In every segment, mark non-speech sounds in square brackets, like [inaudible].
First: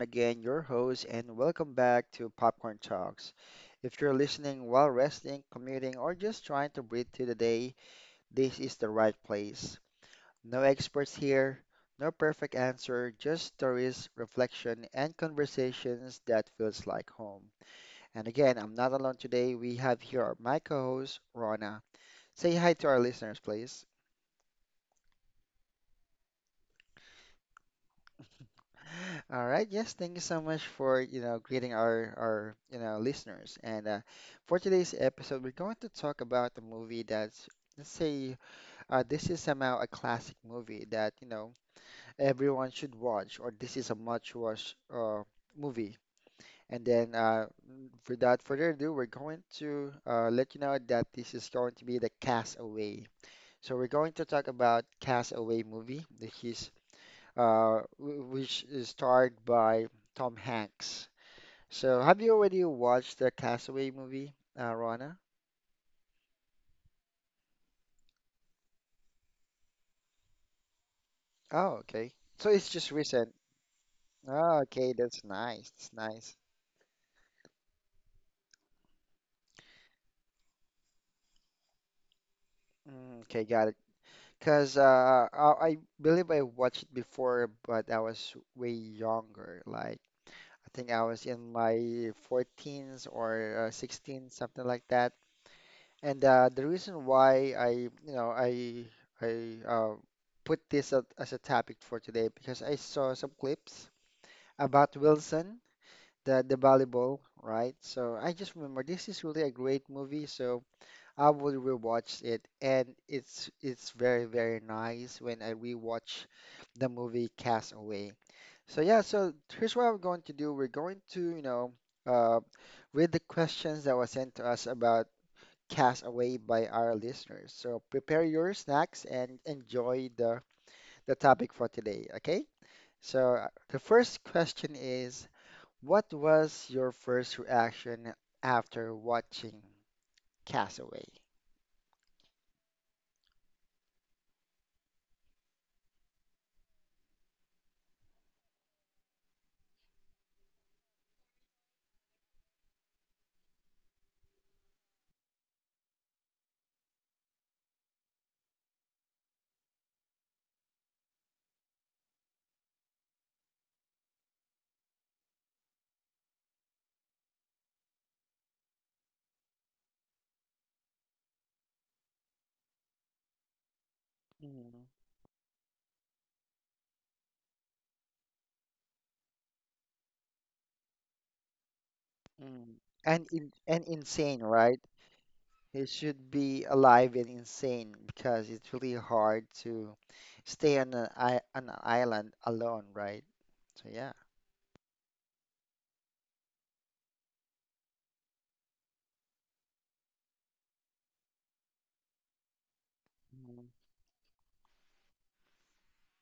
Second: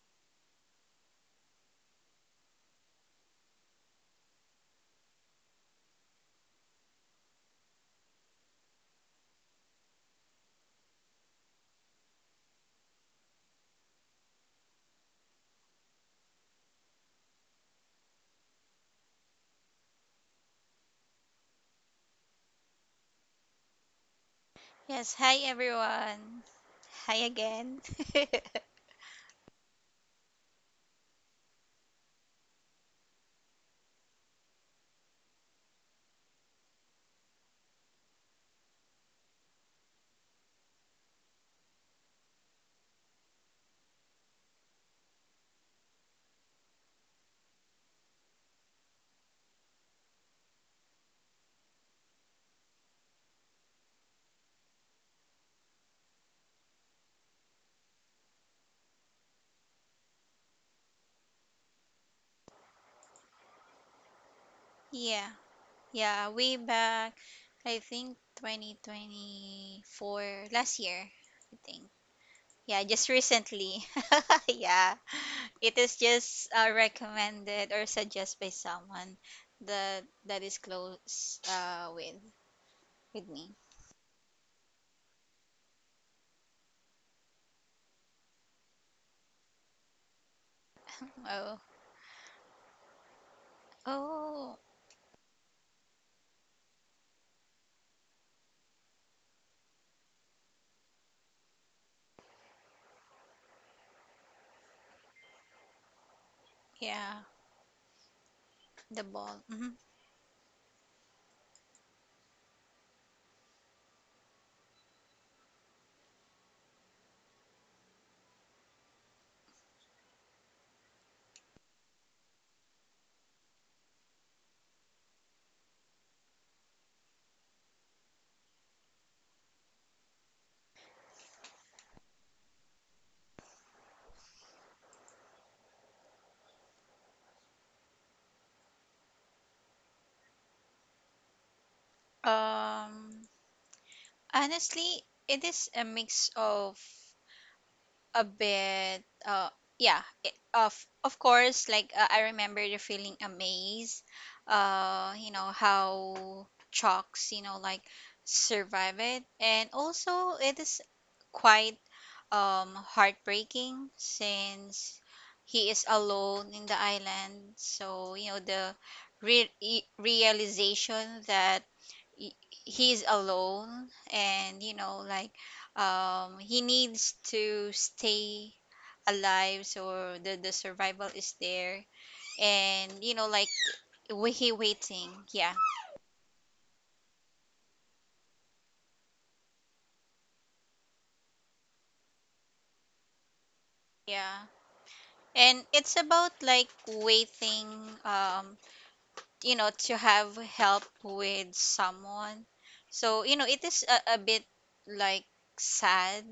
again, your host, and welcome back to Popcorn Talks. If you're listening while resting, commuting, or just trying to breathe through the day, this is the right place. No experts here, no perfect answer, just stories, reflection, and conversations that feels like home. And again, I'm not alone today. We have here my co-host, Rona. Say hi to our listeners, please. Yes, hi everyone. Hi again. [laughs] All right. Yes, thank you so much for, greeting our listeners. And For today's episode, we're going to talk about the movie that's, let's say, this is somehow a classic movie that everyone should watch, or this is a much watch movie. Without further ado, we're going to let you know that this is going to be the Castaway. So we're going to talk about Castaway movie, which is which is starred by Tom Hanks. So, have you already watched the Castaway movie, Rana? Yeah, yeah, way back, I think 2024, last year, I Oh, think. okay. So it's Yeah, just just recent. recently. [laughs] Oh, okay, Yeah, that's nice. it That's is nice. just recommended or suggested by someone that is close, with Mm, with okay, me. got it. Because I believe I watched it before, but I was way younger. Like, I think I was in Oh, my 14s or 16, oh, something like that. And The reason why I, you know, I put as a topic for today, because I saw some clips about Wilson, the yeah, volleyball, right? So I just remember the this is ball. really a Hmm. great movie, so I will rewatch it, and it's very very nice when I rewatch the movie Castaway. So yeah, so here's what I'm going to do. We're going to, uh, read the questions that were sent to us about Cast Away by our listeners. So prepare your snacks and enjoy the topic for today, okay? The first question is, what was your first reaction after watching Castaway? Um, Honestly, it is a mix of a bit, yeah, of course, like, I remember the feeling amazed, how chalks, like, survive it. And also it is quite, heartbreaking, since he is alone in the island. So, the realization that he he is alone. And, Mm. Like, he needs to stay alive, so the survival is there. Mm. And, And like, in, and insane, he right? waiting. Yeah. It should be alive and insane because it's really hard to stay on an island alone, right? So yeah. Yeah, and it's about, like, waiting, um to have help with someone. So, it Mm. is a, bit, like, sad.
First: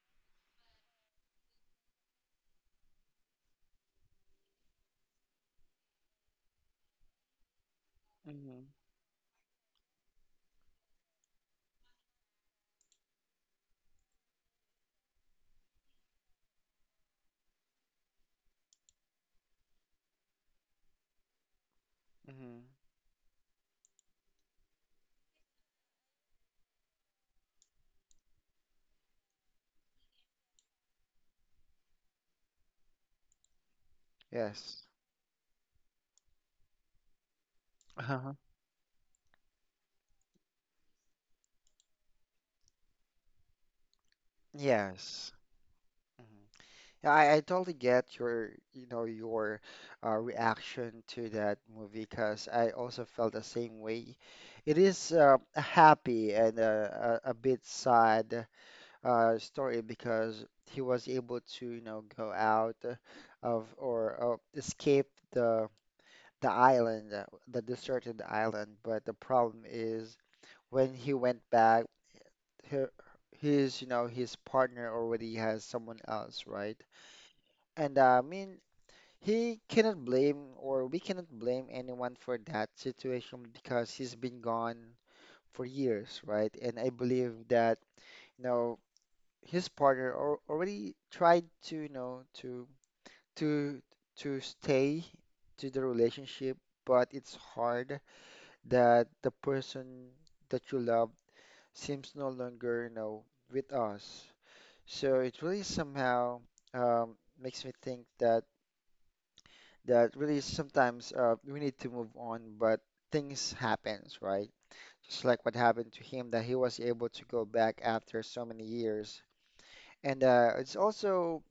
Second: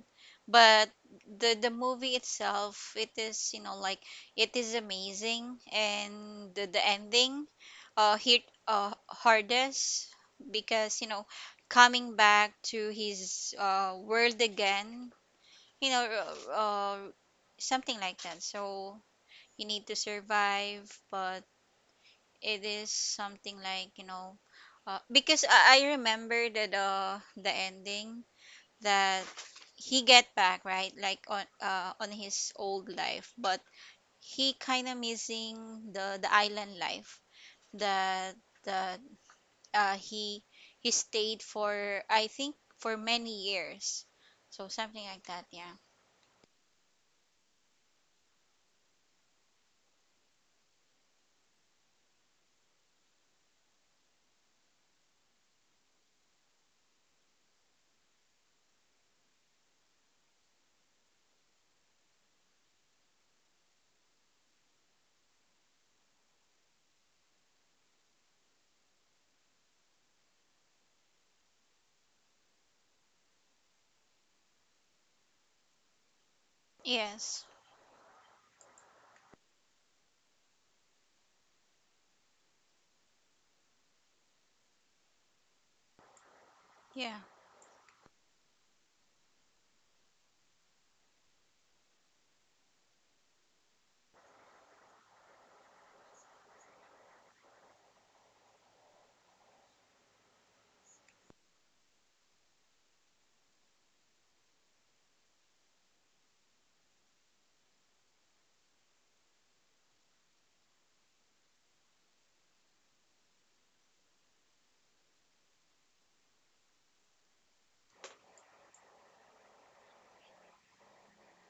But the movie itself, it is, like, it is amazing. And the ending, hit, Mm. Hardest, because, coming back to his, world again, you know uh, uh something like that. So you need to survive. But Mm. it is something like, because I remember that the ending, that he get back, right, like, on, on his old life. But he Yes. kind of missing the island life, that, Uh-huh. that, uh, he he stayed for, I think, for many years. So something like Yes. that. Yeah. Mhm. Yeah, I totally get your reaction to that movie because I also felt the same way. It is a happy and a bit sad story because he was able to, you know, go out of or escape the the island, the deserted island. But the problem is when he went back. Her His, you know, his partner already has someone else, right? Yes. and I mean, he cannot blame or we cannot blame anyone for that situation because he's been gone for years, right? And I Yeah, believe that, you know, his partner al already tried to, to to stay to the relationship, but it's hard that the person that you love seems no longer, you know, with us. So it really somehow makes me think that that really sometimes we need to move on, but things happens, right? Just like what happened to him, that he was able to go back after so many years, and it's also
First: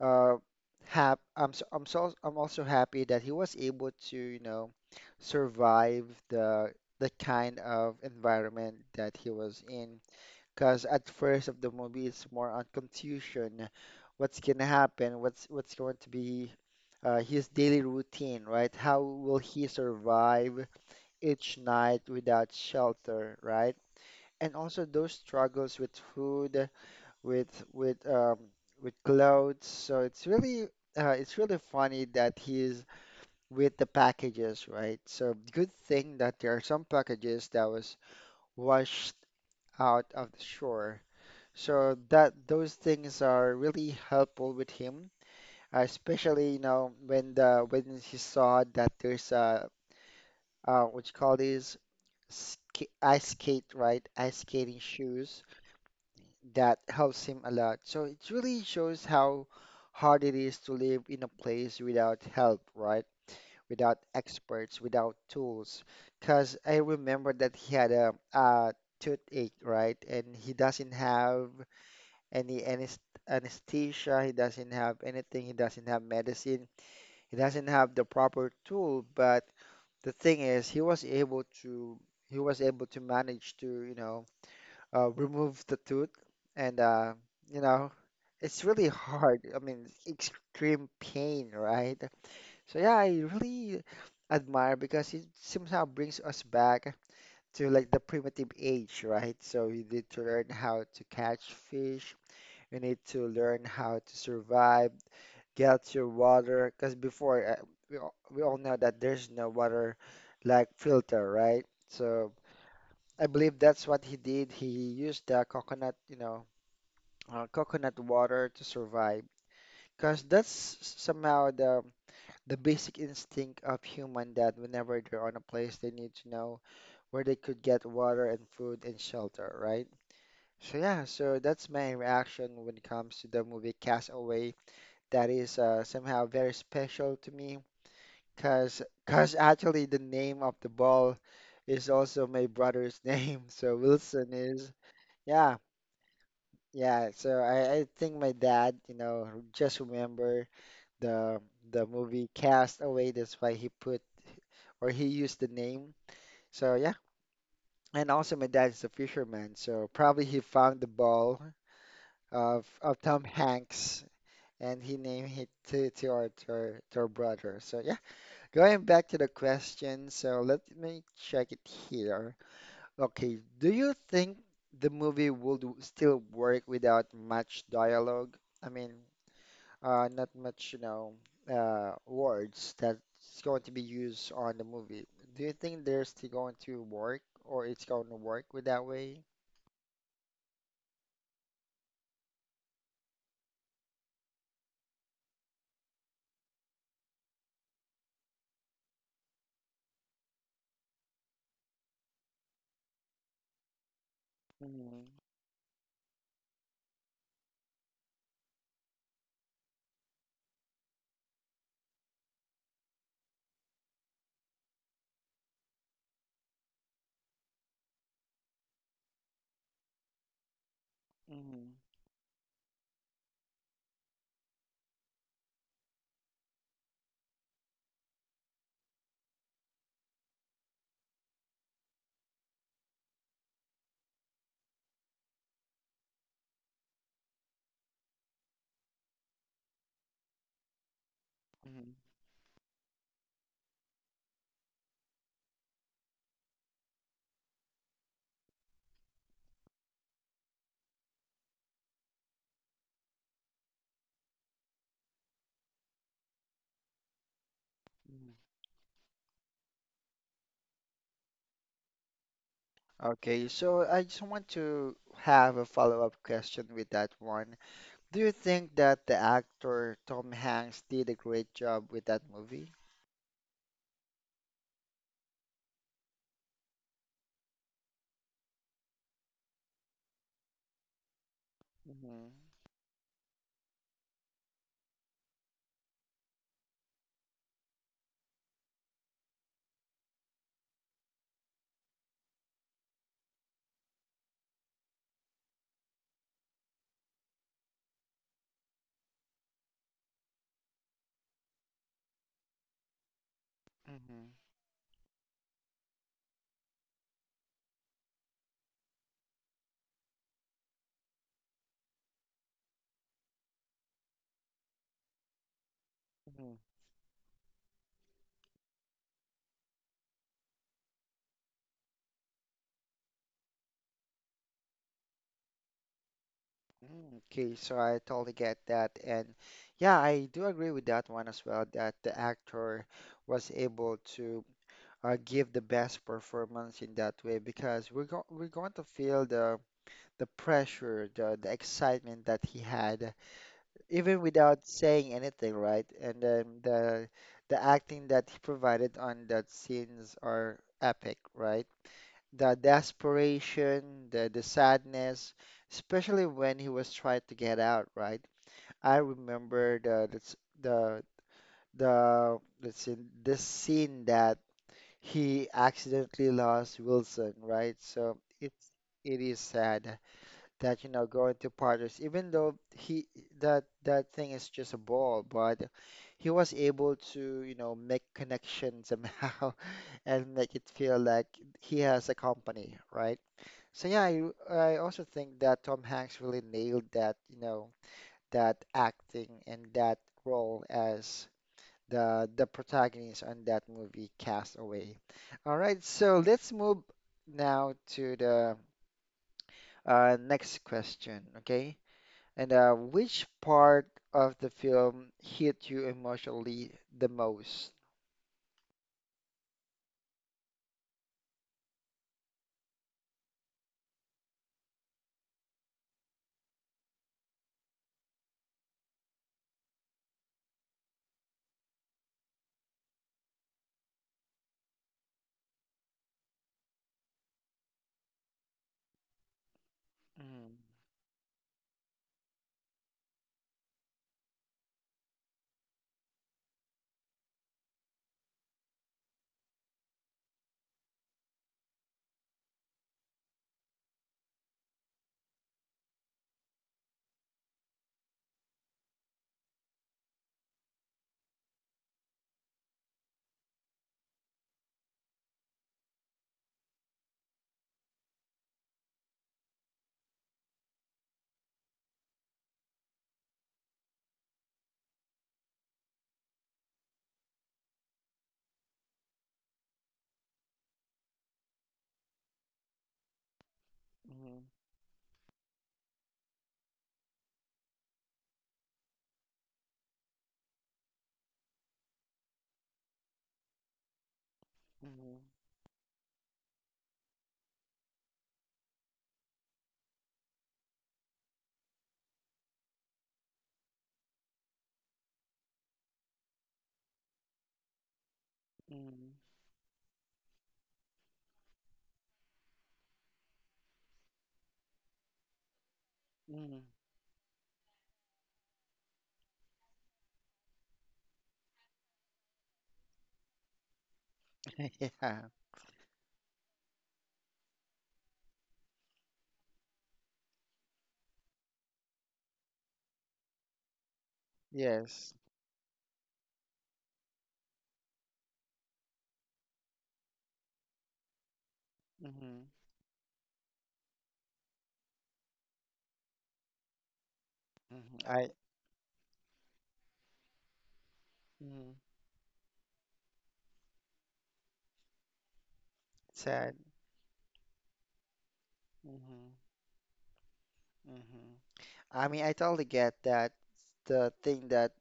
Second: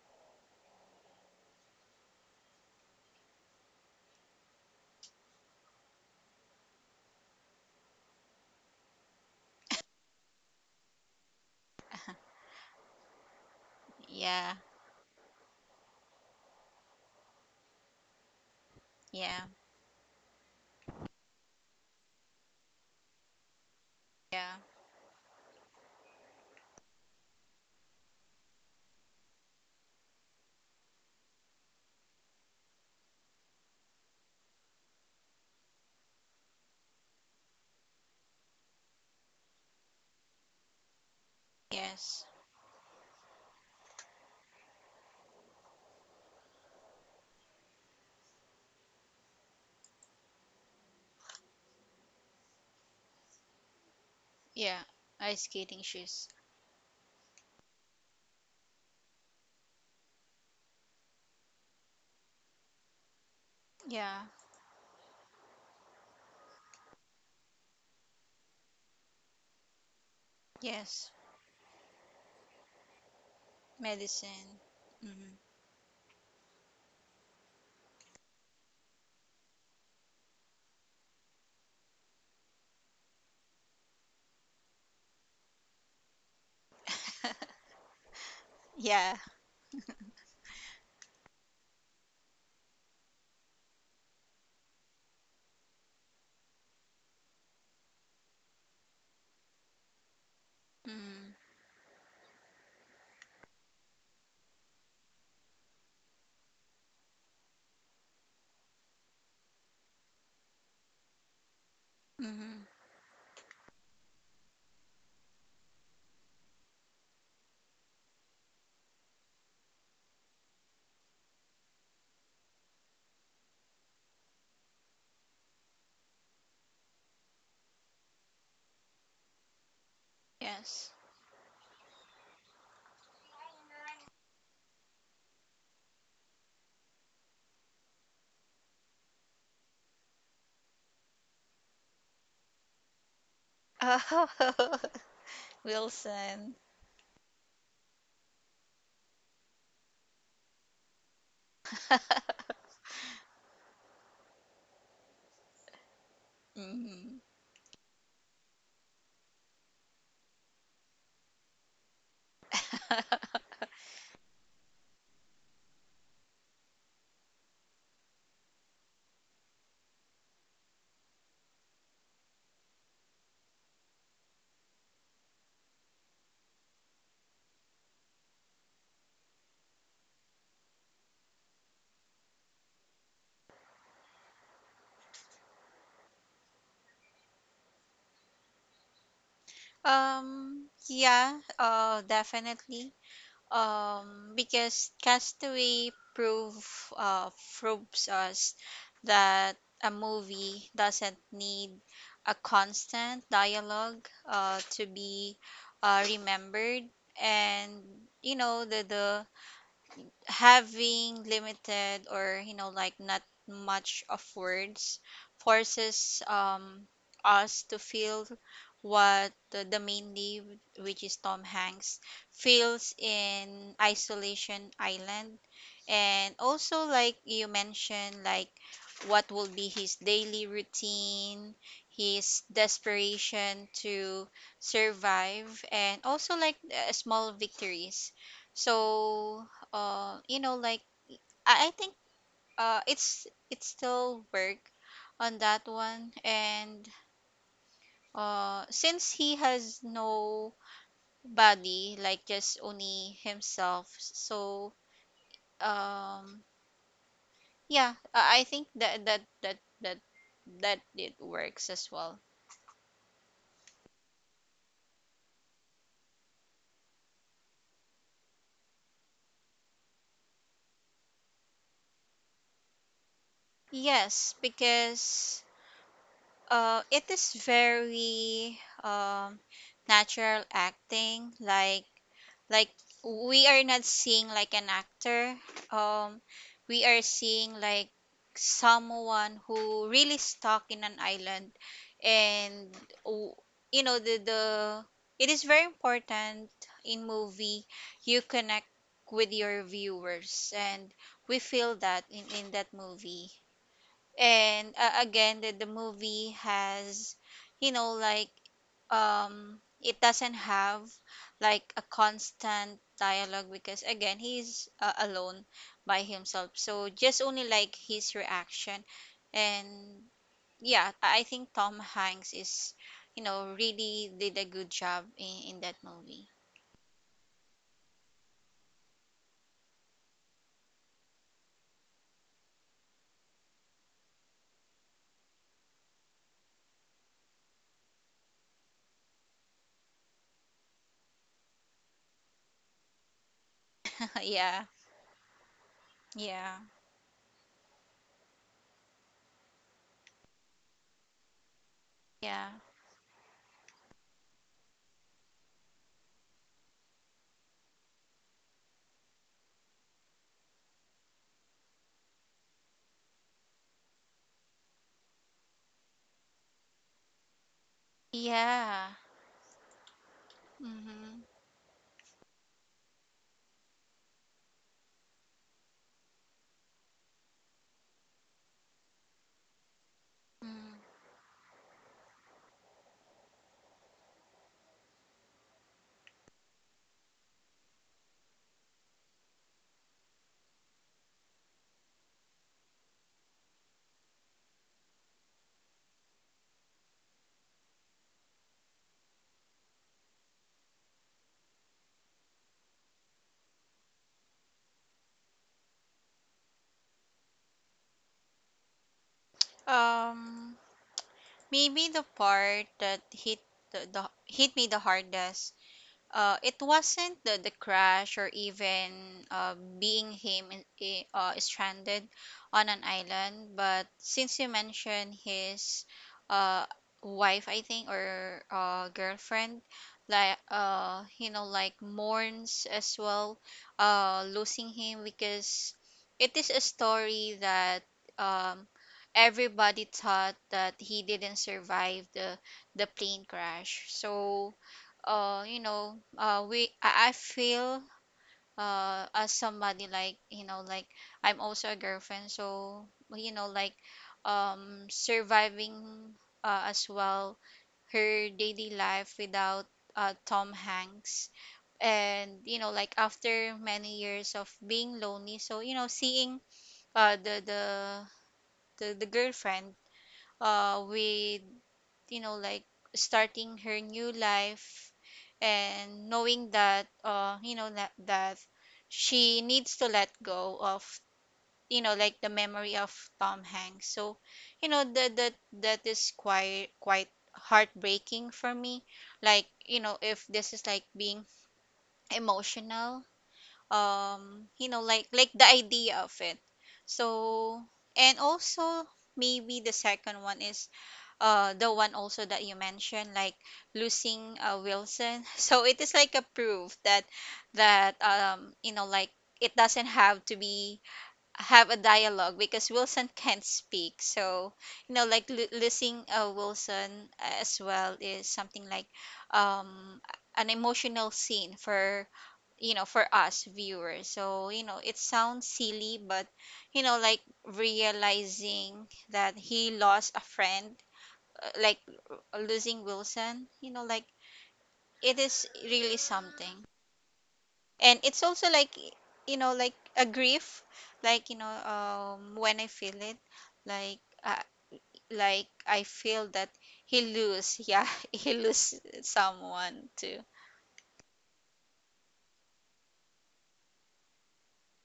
uh, hap I'm so, I'm so I'm also happy that he was able to, you know, survive the kind of environment that he was in, because at first of the movie, it's more on confusion, what's yeah, gonna happen, what's going to be his daily routine, right? How will yeah, he survive each night without shelter, right? And yeah, also those struggles with food, with with um, with clothes. So it's really funny that he's with the packages, right? So good thing that there are some packages that was washed out of the shore. So yes, that those things are really helpful with him, especially you know when the when he saw that there's what you call these, ska ice skate, right? Ice skating yeah, shoes ice skating shoes. that helps him a lot. So it really shows how hard it is to live in a place without help, right? Without Yeah, experts, without tools. Because I remember that he had a toothache, right? And he doesn't yes. have any anesthesia. He Medicine. doesn't have Hmm. anything. He doesn't have medicine. He doesn't have the proper tool. But the thing is, he was able to manage to, you know, remove the tooth, and you know, it's really Yeah. hard. I mean, extreme pain, right? So yeah, I really admire because it somehow brings us back to like the primitive age, right? So we need to learn how to catch Mm-hmm. fish, you need to learn how to survive, get your water, because before we all know that there's no water like filter, right? So Hmm. I believe that's what he did. He used the coconut, you know, coconut water to survive, because that's somehow the basic instinct of human that whenever they're on a place, they need to know where they could get water and food and shelter, right? So Yes. yeah, so that's my reaction when it comes to the movie Castaway. That is somehow very special to me because actually the name of the ball is also my brother's [laughs] name, so Wilson is Oh. yeah, [laughs] Wilson. yeah, so I think my dad, you know, just remember the the movie Cast Away, that's why he put or he used the name, so yeah. Hmm. And also my dad is a fisherman, so probably he found the ball of Tom [laughs] Hanks and he named it to our brother, so yeah. Going back to the question, so let me check it here. Okay, do you think the movie would still work without much dialogue? I mean, not much, you know, words that's going to be used on the movie. Do you think they're still going to work, or it's going to work with that way? Yeah, definitely. Because Castaway prove uh, proves us that a movie doesn't need a constant dialogue, to Mhm. be, remembered. And, the having limited, or, like, not much of words, forces, us to feel what the main lead, which is Tom Mhm. Hanks, feels in Isolation Island. And also, like you mentioned, like, what will be his daily routine, his desperation to survive, and also, like, small victories. So, like, I Mhm. think, it's still work on that one. And, since he has no body, like, just only himself, so, um yeah, Mhm. I think that it works as well. Okay, so I just want to have a follow-up question with that one. Do you think that the actor Tom Hanks did a great job with that movie? Yes, because, it is very, um natural acting, like Mm-hmm. like we are not seeing, like, an actor, um we are seeing, like, someone who really stuck in an island. And, w- the it is very important in movie, you connect with your viewers, and we feel that in that movie. Mm-hmm. And, again, the movie has, like, it doesn't have like a constant dialogue, because again he's, alone by himself, so just only like his reaction. And, yeah, I think Tom Hanks is, really did a good job in that movie. Mm-hmm. Okay, so I totally get that. And yeah, I do agree with that one as well, that the actor was able to give the best performance in that way, because we're going to feel the pressure, the excitement that he had even [laughs] without Yeah, saying anything, right? And then yeah, the acting that he provided on that scenes are epic, right? yeah, The desperation, the sadness, especially when he was trying to get out, right? I remember the s- the let's see, this scene that he accidentally lost Wilson, right? So it's yeah. it is sad that, you know, going Mm-hmm. to partners even though he that that thing is just a ball, but he was able to, you know, make connections somehow [laughs] and make it feel Mm. like he has a company, right? So yeah, I also think that Tom Hanks really nailed that, you know, that acting and that role as the protagonist on that movie Castaway. All right, so let's move now to the next question, okay? And which part of the film hit you emotionally the most? um Maybe the part that the, the hit me the hardest. It wasn't the crash, or even, being him in, stranded on an island, but since you mentioned his, uh, wife, I think, or, girlfriend, like, Mm. Like, mourns as well, losing him. Because it is a story that, um, everybody thought that he didn't survive the plane crash. So, we I feel, as somebody, like, like, I'm also a girlfriend, so, like, surviving, as well, her daily life without, Tom Hanks. And, like, after many years of being lonely, so, seeing, uh the the the girlfriend, with, like, starting her new Mhm. life, and knowing that, that she needs to let go of, like, the memory of Tom Hanks. So, that that is quite heartbreaking for me, like, if this is like being emotional, like the idea of it. So, and also, Mhm. maybe the second one is, the one also that you mentioned, like, losing, Wilson. [laughs] So it is like a Mhm. Mhm. proof that, like, it doesn't have to be have a dialogue, because Wilson [laughs] can't speak. So, [laughs] like, Yeah, losing, Wilson as well is something like, um an emotional scene for, for us viewers. So, it yes. sounds silly, but, like, realizing that he lost a friend, like, Mhm. losing Wilson, like, it is really something. And Mhm. it's I also, like, like, a grief, like, mhm. When I feel it, like, uh, like, I feel that Said. he lose, yeah, [laughs] he lose Mhm. someone too. Mhm. I mean, I totally get that. The thing that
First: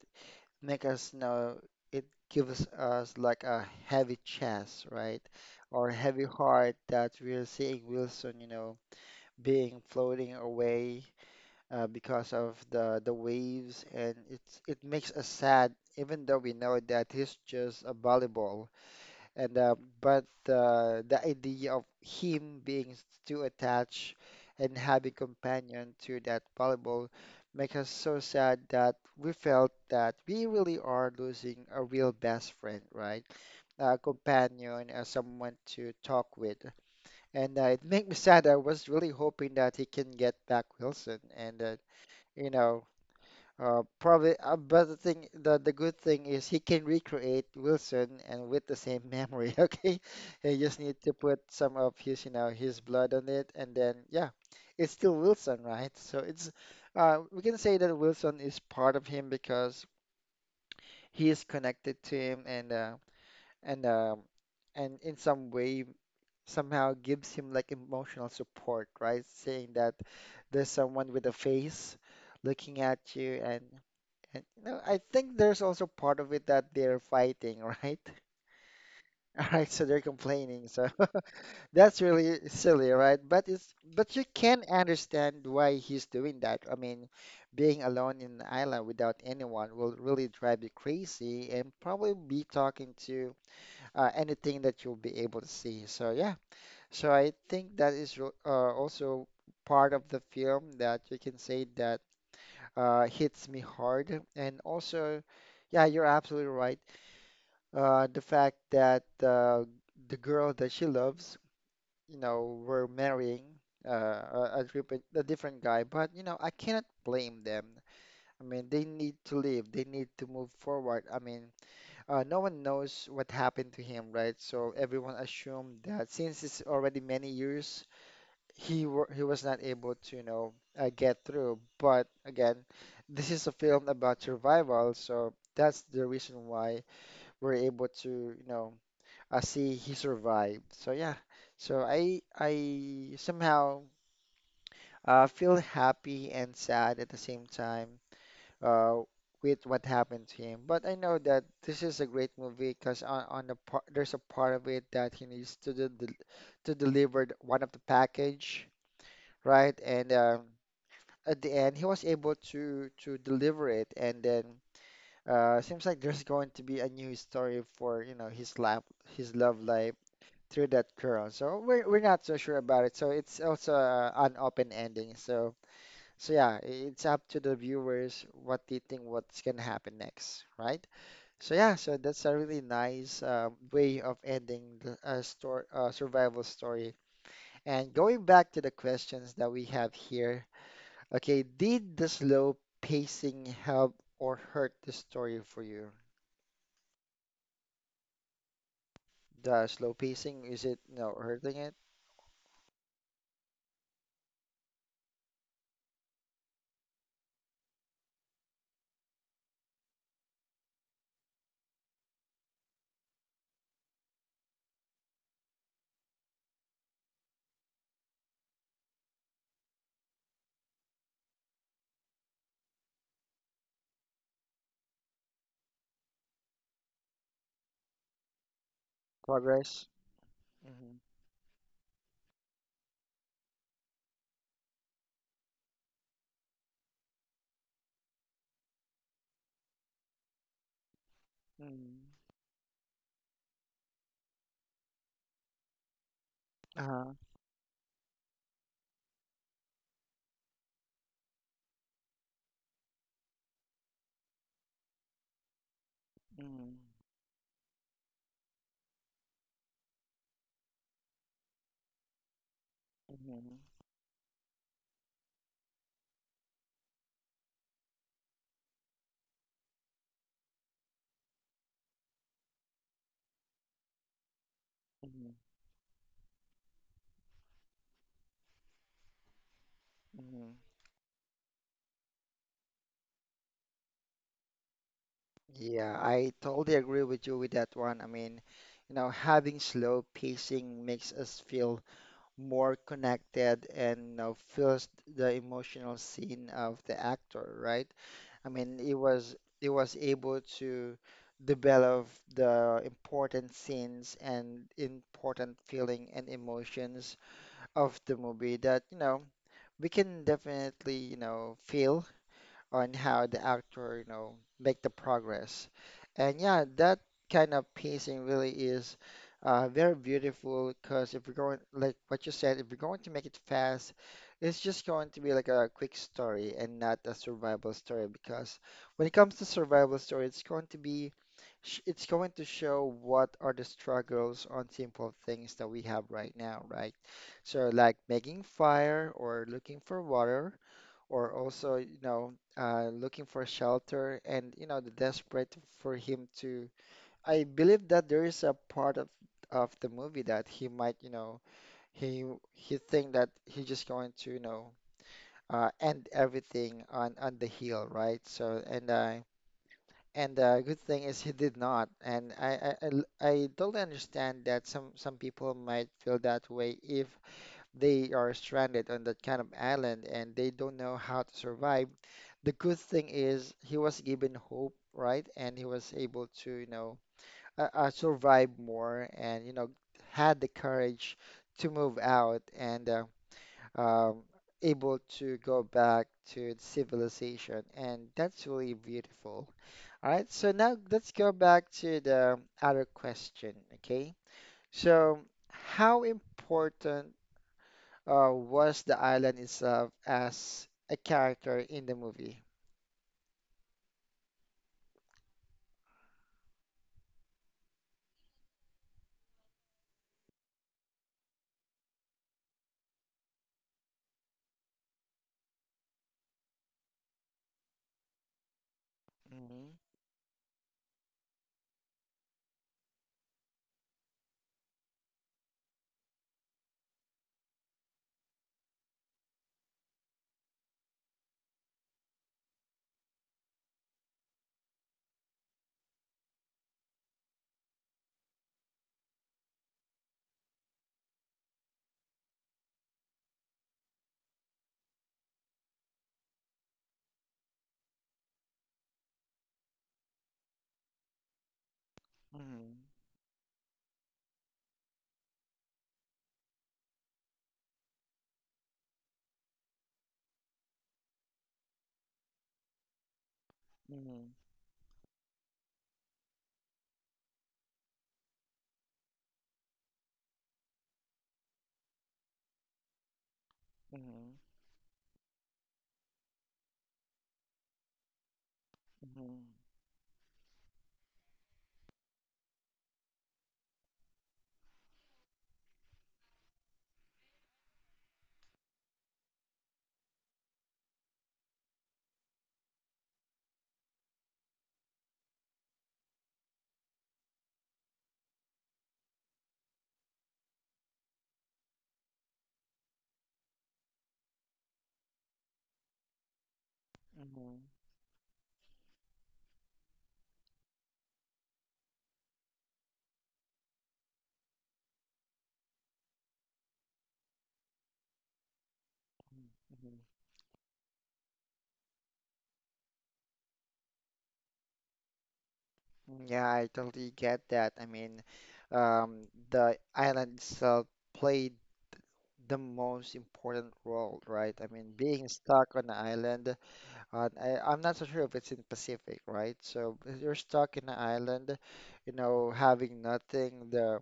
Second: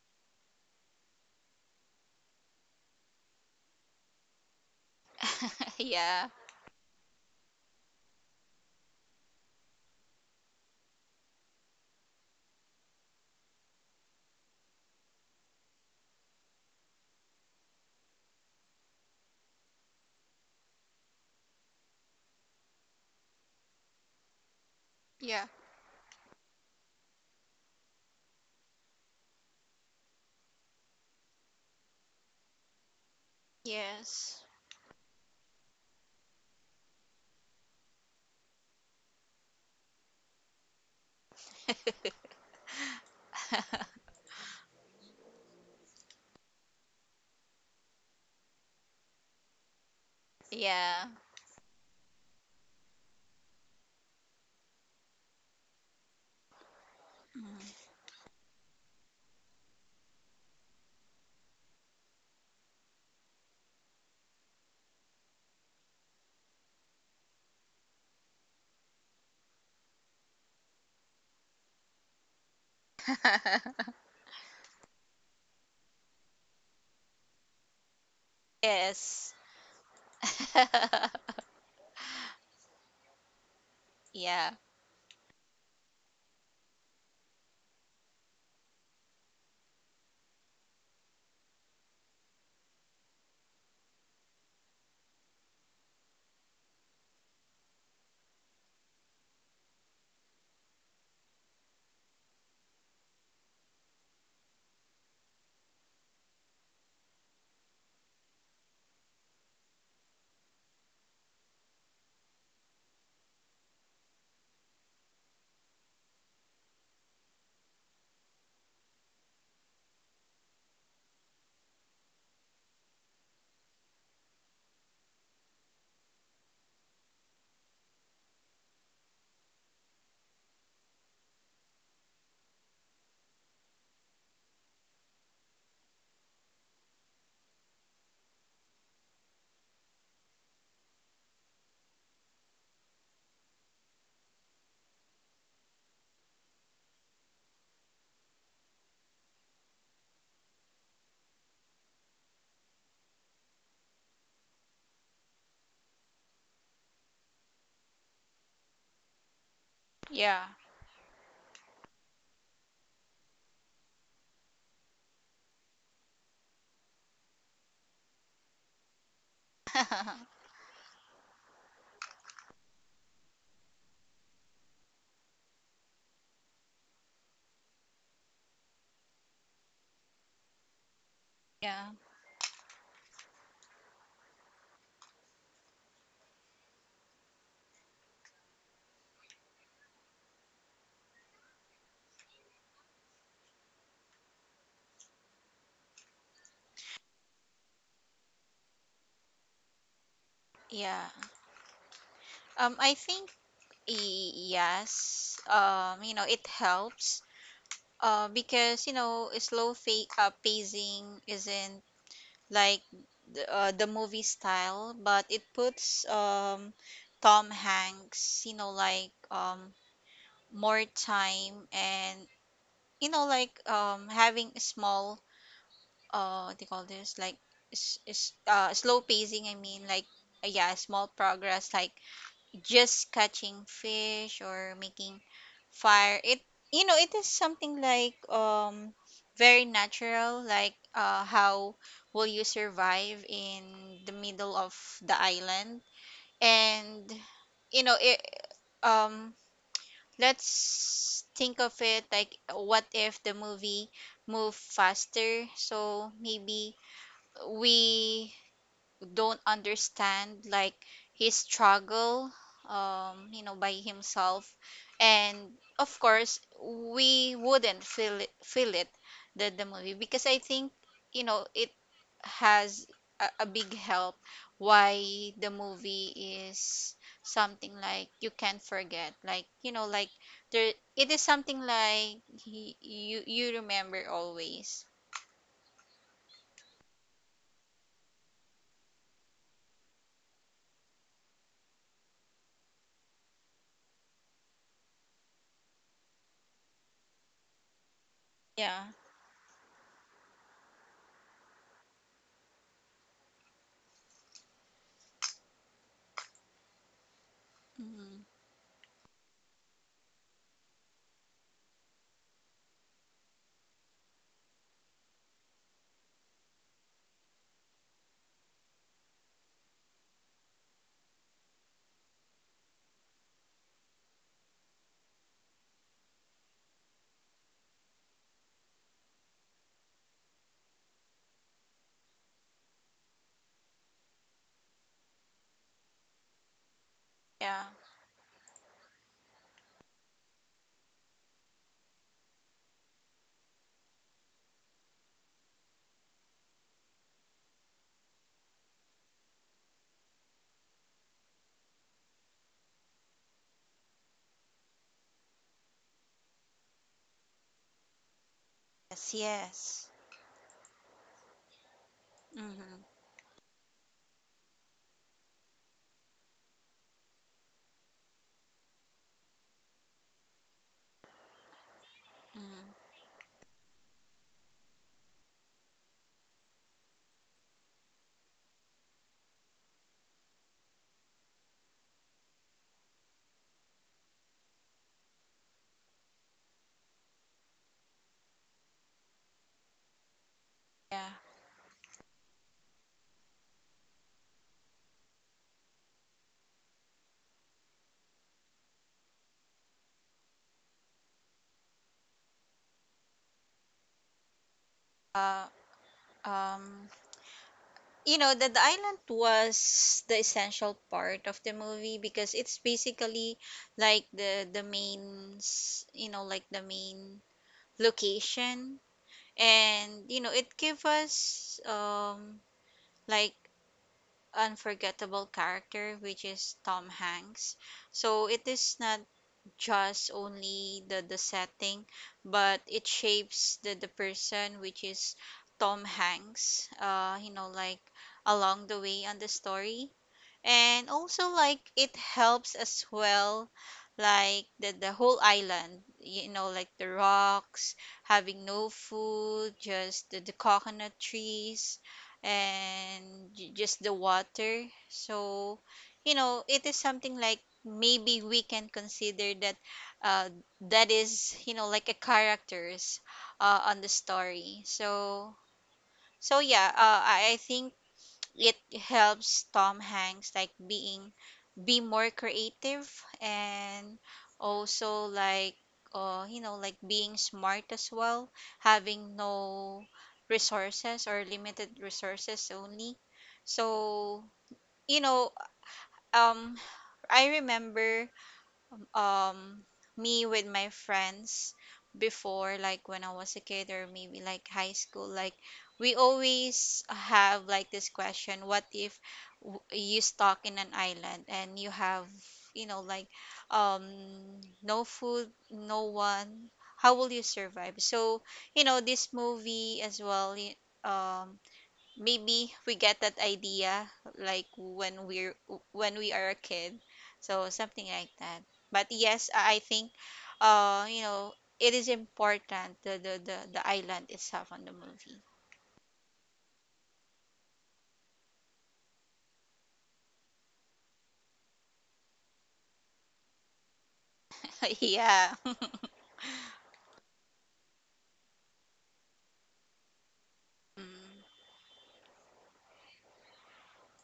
make us know, it gives us like a heavy chest, right? [laughs] Or heavy Yeah. heart that we're seeing Wilson, you know, being floating away because of the waves, and it's it makes us sad, even though we know that he's just a volleyball. And but the idea of him being too attached and having Yeah. companion to that volleyball makes us so sad that we felt that we really are losing a real best friend, right? A Yes. companion, someone to talk with. And it made me sad. I was really hoping that he can get back Wilson and that, [laughs] you know, but the thing, the good thing is he can recreate Wilson and with the same memory. [laughs] Okay, he just need Yeah. to put some of his, you know, his blood on it, and then yeah, it's still Wilson, right? So it's, we Mm. can say that Wilson is part of him because he is connected to him, and and um, and in some way somehow gives him like emotional support, right? Saying that there's someone with a face looking at you, [laughs] and you know, I think there's also part of it that they're fighting, right? Yes. [laughs] All right, so they're complaining. So [laughs] [laughs] that's really silly, right? But it's, but you Yeah. can understand why he's doing that. I mean, being alone in an island without anyone will really drive you crazy and probably be talking to anything that you'll be able to see. So yeah, so I think that is also part of the film that you can say that hits me hard. And also, yeah, you're absolutely right. The fact that the girl that she loves, you know, were marrying a different guy, but you know, I cannot blame them. I mean, they need to live. They need to move forward. I mean, no one knows what happened to him, right? So everyone assumed that since it's already many years he was not able to, you know, get through. But again, this is a film about survival, so that's the reason why we're able to, you know, see he survived. So yeah, so I somehow feel happy and sad at the same time uh, with what happened to him. But I know that this is a great movie because on the part there's a part of it that he needs to to deliver one of the package, right? And Yeah. at the end he was able to deliver it, and then seems like there's going to be a new story for, you know, his life, his love life [laughs] Yeah. through that girl. So we're not so sure about it, so it's also an open ending. So so yeah, it's up to the viewers what they think what's gonna happen next, right? So yeah, Yeah. so that's a really nice way of ending the story, survival story. And going back to the questions that we have here. Okay, did the slow pacing help or hurt the story for you? The slow pacing, is it, you know, Yeah. hurting it? I think, yes, it helps, because, a slow fa pacing isn't, like, the movie style, but it puts, Tom Hanks, like, more time, and, like, having a small, what do you call this? Like, is slow pacing, I mean, Progress? like, yeah, Mm-hmm. small progress, like just catching fish or making fire. It It is something like, very natural, like, how Mm-hmm. will you survive in the middle of the island. Uh-huh. And, you know it um let's think of it. Like, what if the movie move faster, so Mm-hmm. maybe we don't understand, like, his struggle, Mm-hmm. By himself. And of course, we wouldn't feel it, the movie, because I think, it has a big help Mm-hmm. why the movie is something like you can't forget. Like, like, Mm-hmm. there, it is something like he, you remember always. Yeah, I totally agree with you with that one. I mean, you know, having slow pacing makes us feel more connected and, you know, feels the emotional scene of the actor, right? I mean, Yeah. It was able to develop the important scenes and important feeling and emotions of the Hmm. movie that, you know, we can definitely, you know, feel on how the actor, you know, make the progress. And yeah, that kind of pacing really is very beautiful, because if we're going, like what you said, if we're going to make it fast, it's just going to be like a quick story and not a survival story. Because when it comes to survival story, it's going to be it's going to show what are the struggles on simple things that we have right now, right? Yeah. So like making fire or looking for water or also, you know, looking for shelter and, you know, the desperate for him to. I believe that there is a part of the movie that he might, you know, he he think that he's just going to, you know, end everything on the heel, right? So Yes, yes. and the good thing is he did not, and Hmm. I totally understand that some people might feel that way if they are stranded on that kind of island and they don't know how to survive. The Mm, good thing is he was given hope, right? And he was able to, you know, survive more and, you know, had the courage to move out and um, able to go back to civilization. And that's really beautiful. All right, so now let's yeah. go back to the other question, okay? So, how important was the island itself as a character in the movie? Uh, um, that the island was the essential part of the movie, because it's basically like the main, like, the main location. Mm-hmm. And, it gave us, like, unforgettable character, which is Tom Hanks. So it is not just only the setting, but it shapes the person, which is Tom Hanks, like, along the way on the story. And also, like, it helps as well, like the whole island, like, the rocks, having no food, just the coconut trees, Mm-hmm. and just the water. So, it is something like, maybe we can consider that, uh, that is, like, a characters, on the Mhm. story. So, so yeah, I think, it helps Tom Hanks, like, being be more creative, and Mhm. also, like, like, being smart as well, having Mhm. no resources, or limited resources only. So, you know um I remember, um me with my friends before, like when I was a kid, or maybe like high school, like, we always have, like, this question, what if, you stuck in an island and you have, like, um no food, no one, how will you Mhm. survive. So, this movie as well, um maybe we get that idea, like when, we're when we are a kid, so something like that. But yes, I think, Mhm. uh you know it is important, the island itself on the movie. Mhm. Yeah, I totally get that. I mean, the island itself played the most important role, right? I [laughs] mean, being Yeah. stuck on the island, on, I, I'm not so sure if it's in Pacific, right? So if you're stuck in the Mm, island, you know, having nothing.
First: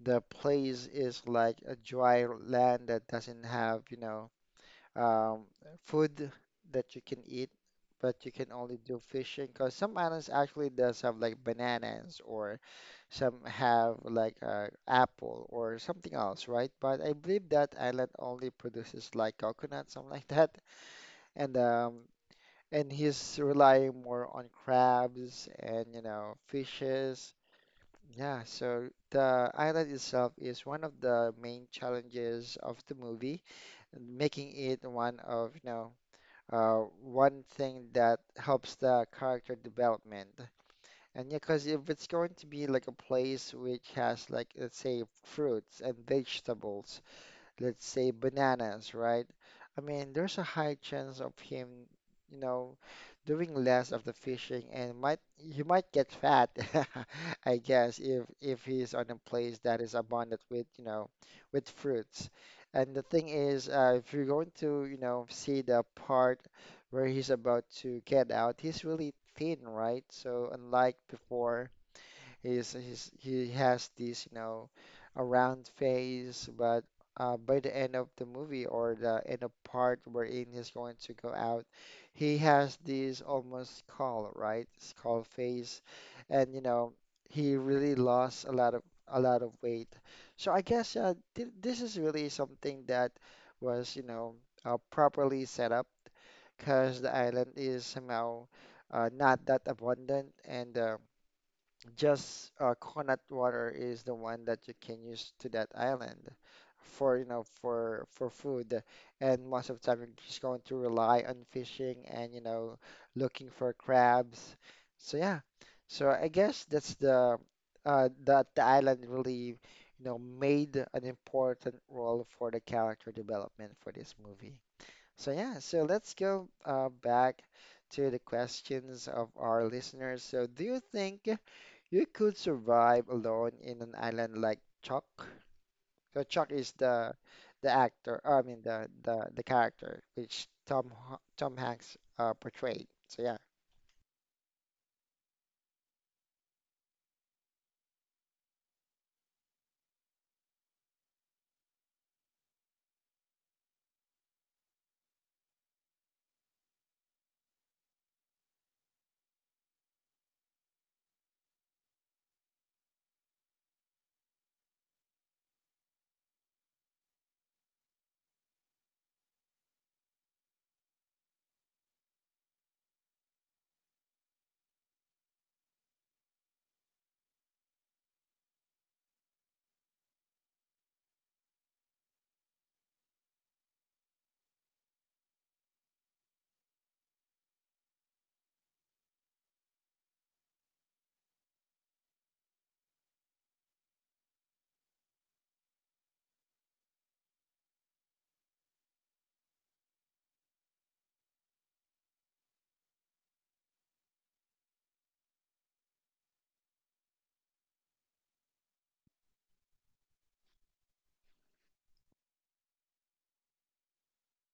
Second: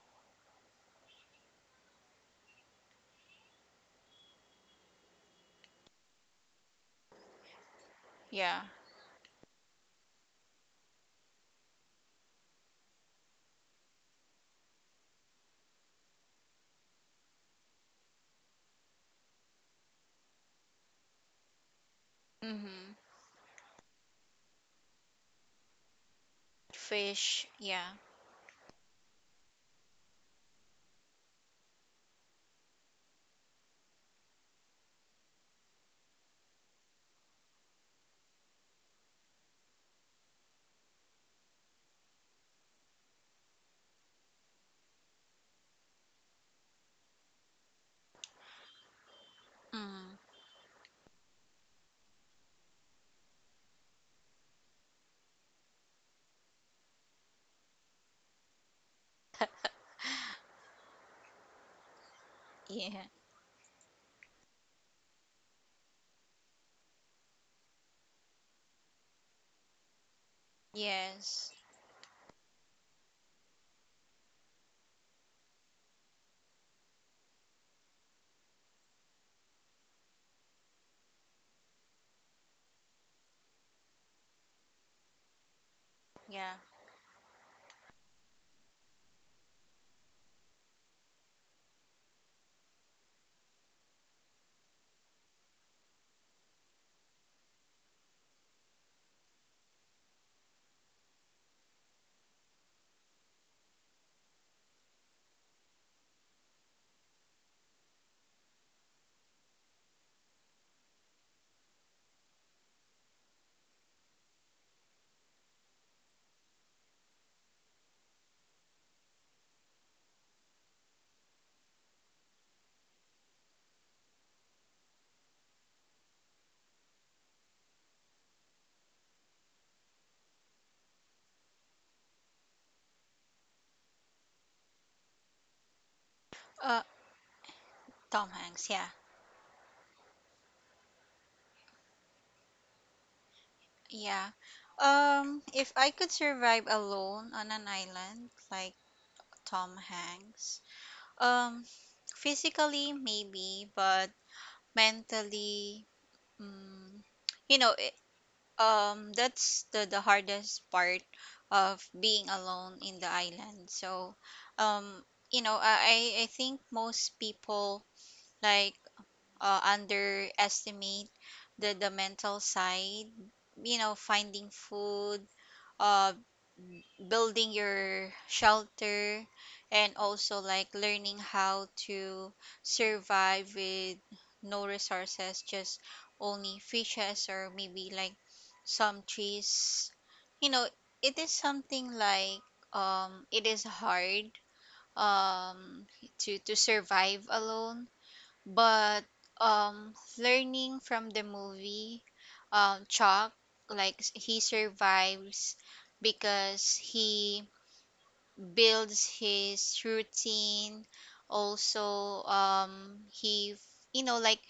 The place is like a dry land that doesn't have, you know, um, food that you can eat, but you can yeah. only do fishing, because some islands actually does have like bananas, or some have like apple or something else, right? But I believe that island only produces like coconut, something like that, and um, and Mm-hmm. he's relying more on crabs and, you know, fishes. Fish, yeah. Yeah, so the island itself is one of the main challenges of the movie, making it one of, you know, one thing that helps the character development. And yeah, because if it's going to be like a place which has like, let's say, fruits and vegetables, let's say bananas, right? I mean, Mm, there's a high chance of him, you know, doing less of the fishing and might you might get fat, [laughs] I guess, if he's on a place that is abundant with, you know, with fruits. And the yeah. thing is, if you're going to, you know, see the part where he's about to get out, he's really thin, right? So unlike Yes, before. He's he has this, you know, a round face, but by the end of the movie or the end of part wherein he's going to go out, he has this almost skull, right? Skull face, and yeah. you know, he really lost a lot of weight. So I guess th this is really something that was, you know, properly set up, because the island is somehow not that abundant, and just coconut water is the one that you can use to that island for, you know, for food. And most of the time you're just going to rely on fishing and, you know, looking for crabs. So yeah, so I guess that's the that the island really, you know, made an important role for the character development for this movie. So yeah, so let's go back to the questions of our listeners. So do you think you could survive alone in an island like Chuck? So Chuck is uh the actor, Tom I mean Hanks, the yeah. the, the character which Tom Hanks portrayed. So yeah. Yeah. If I could survive alone on an island like Tom Hanks. Um, Physically maybe, but mentally, mm, you know, it, that's the hardest part of being alone in the island. So, um, I think most people, like, underestimate the mental side. You know, finding food, uh, building your shelter, and also like learning how to survive with no resources, just only fishes, or maybe like some trees. you know it is something like, it is hard, um to survive alone. But, learning from the movie, chalk, like he survives because he builds his routine. Also, he you know like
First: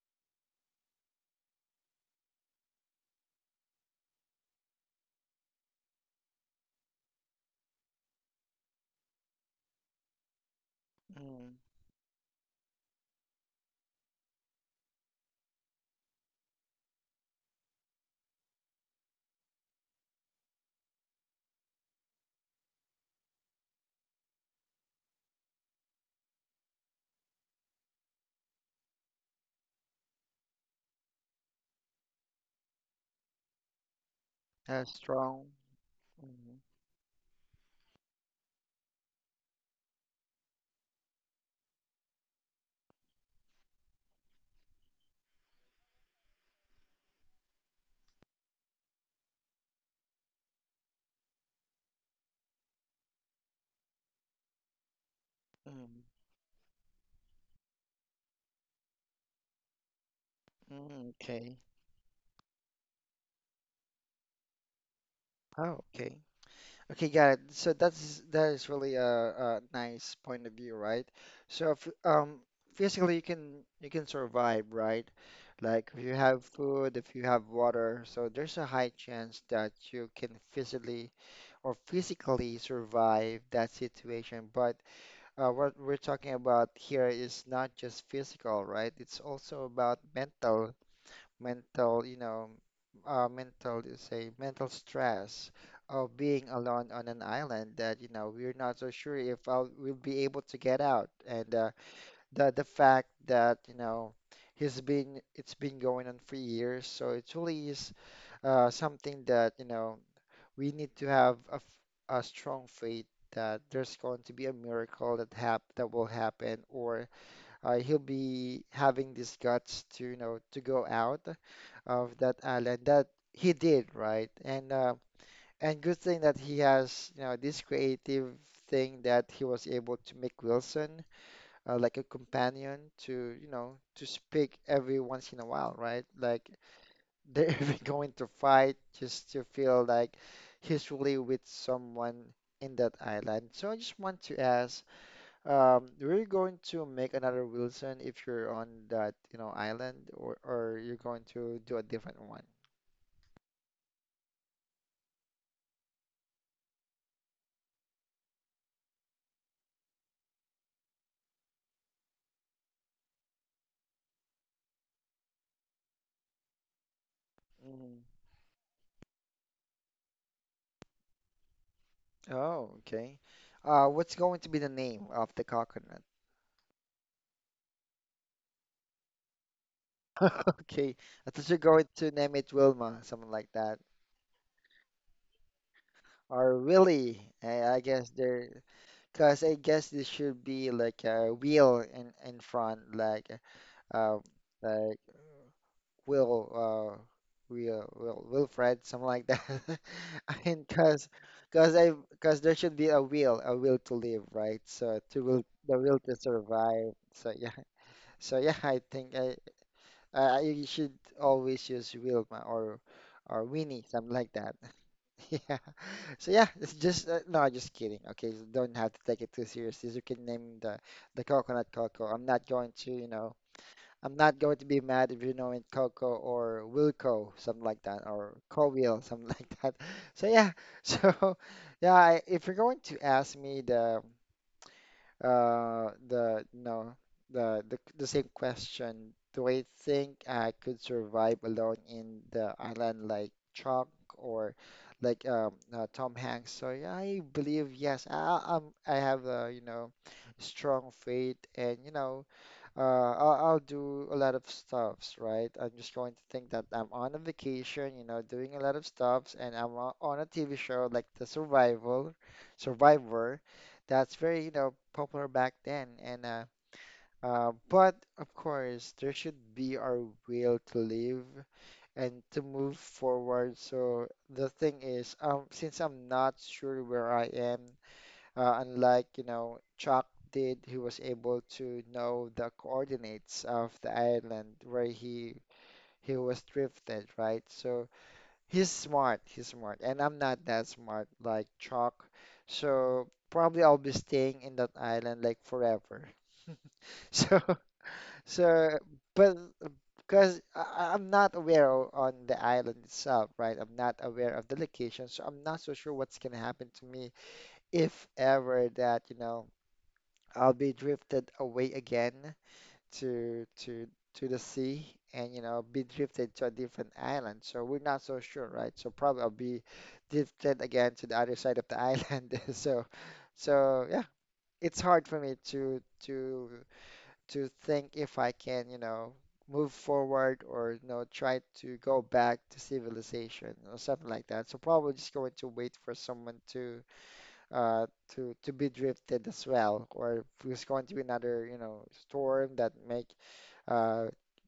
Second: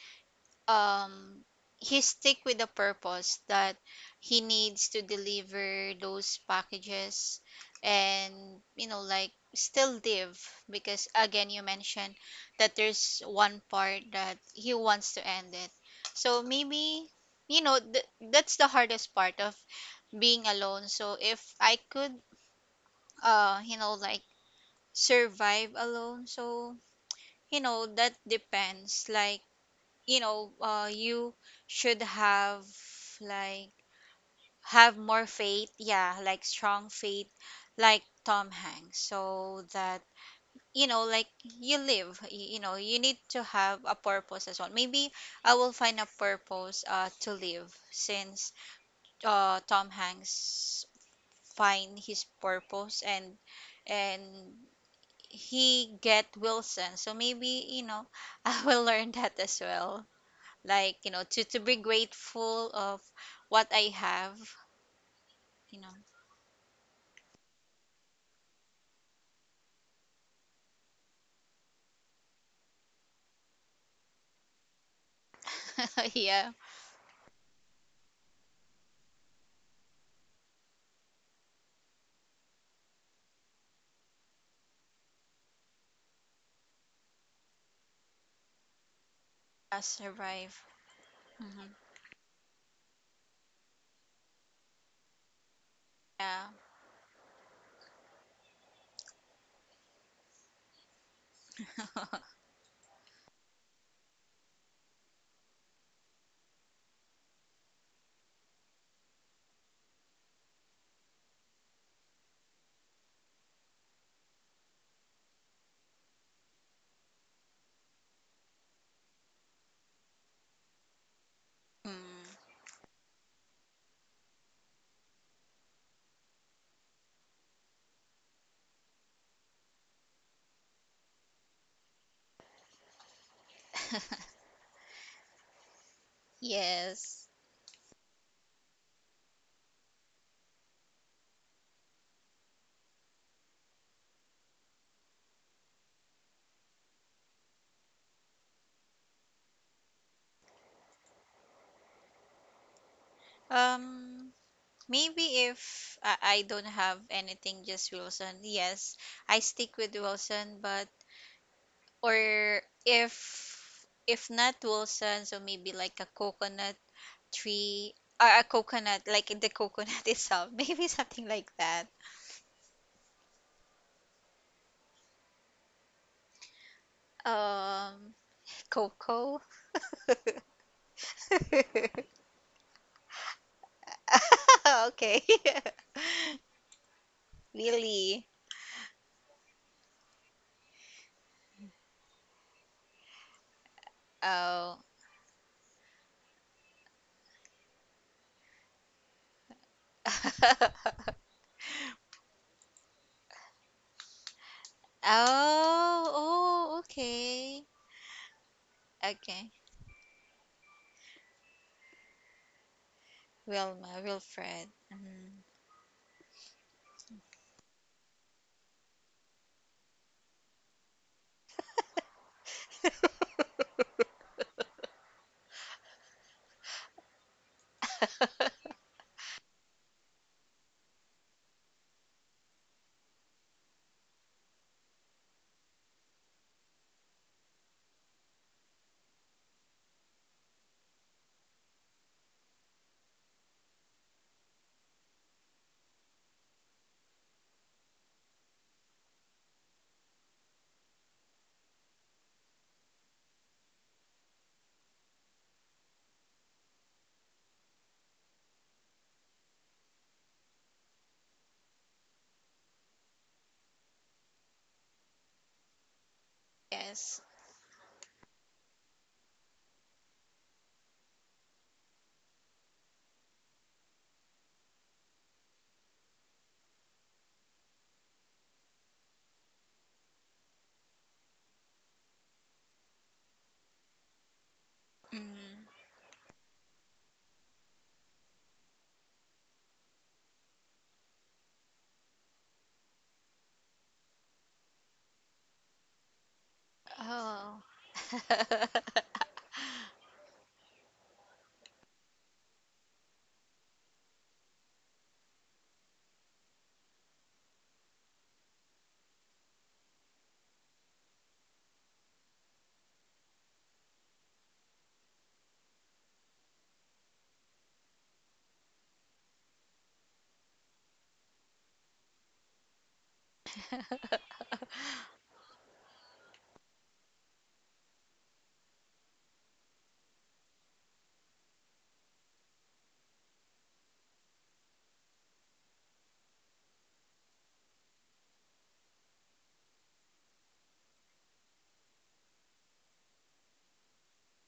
um he stick with the purpose, that he needs to deliver those packages, and, like, still live. Because, again, Mm, you mentioned that there's one part that he wants to end it. So, maybe, you know th- that's the hardest part of being alone. So if I could, like, survive alone. So, you know, that depends. Like, you should like that's have more strong. faith. Yeah, like Mm, strong faith, like Tom Hanks, so that, like, you live. You need to have a purpose as well. Maybe I will find a purpose to live since Tom Hanks find his purpose and and he mm, get Wilson. So maybe, you know, [laughs] I will learn that as well. Like, mm, you know, okay. to be grateful of what I have, you Oh, know. okay. Okay, got it. So that's that is really a nice point of view, right? So if, physically you can survive, right? Like if [laughs] you have Yeah. food, if you have water, so there's a high chance that you can physically or physically survive that situation. But what we're talking about here is not just physical, right? It's also I about survive. mental Hmm. mental, you know, mental, let's say, mental stress of being Yeah. alone on an island that, you know, we're not so sure if I'll, we'll be able to get out. And [laughs] the fact that, you know, he's been it's been going on for years, so it really is something that, you know, we need to have a, a strong faith that there's going to be a miracle that hap that will happen, or he'll be having these guts to, you know, to go out of that Mm. island that he did, right? And good thing that he has, you know, this creative thing that he was able to make Wilson like a companion to, you know, to speak every once in a while, right? Like Yes. they're [laughs] even going to fight just to feel like he's really with someone in that island. So I just want to ask, we're going to make another Wilson if you're on that, you know, island, or you're going to do a different one. Um Maybe if I, I don't have anything just Wilson, yes, I stick with Wilson but or if if not Wilson, so maybe like a coconut tree Mhm. or a coconut, like in the coconut [laughs] itself. Maybe something like that. Oh, okay. What's going to be the name of the coconut? Um, Cocoa. [laughs] Okay, I thought you're going to name it Wilma, something like that, [laughs] Okay. [laughs] or Willie. I guess Really? there, cause I guess this should be like a wheel in front, uh, Oh. like Will, uh, Will, Wilfred, something like that. [laughs] I mean, cause, [laughs] cause I, cause there should be a will to live, right? So to will, the will Oh, to oh, survive. So yeah, okay. [laughs] so yeah, I think Okay. I you should always use Wilma, or Winnie, Wilma, something like that. Wilfred. [laughs] Yeah. So yeah, it's just no, just kidding. Okay, so don't have to take it too seriously. You can name the coconut Coco. I'm not going to, you know, Mm. I'm not going to be mad if, you know, in Coco or Wilco, something like that, or Cowheel, something [laughs] like that. So yeah, so [laughs] yeah, I, if you're going to ask me the no the, the same question, do I think I could survive alone in the island like Chuck, or like Tom Hanks? So yeah, I believe yes. I have a strong faith and I'll do a lot of stuffs, right? I'm just going to think that I'm on a vacation, you know, doing a lot of stuffs, and on a TV show like Survivor, that's very, you know, popular back then. And [laughs] Yes. But of course, there should be our will to live and to move forward. So the thing is, since I'm not sure where I am, unlike, you know, Chuck did, he was able to know the coordinates of the island where he Mm. he was drifted, right? So he's smart, and I'm not that smart like Chuck. So probably I'll be staying in that island like forever. [laughs] So Oh. so but because I'm not aware o- on the island itself, right? I'm not aware of the location, so I'm not so sure what's gonna happen to me if ever that, I'll be drifted away again to to to the sea, and be drifted to a different island. So we're not so sure, right? So probably I'll be drifted again to the other side of the [laughs] island. So it's hard for me to think if I can, you know, move forward, or try to go back to civilization or something like that. So probably just going to wait for someone to uh, to be drifted as well, or if there's going to be another, you know, storm that make uh,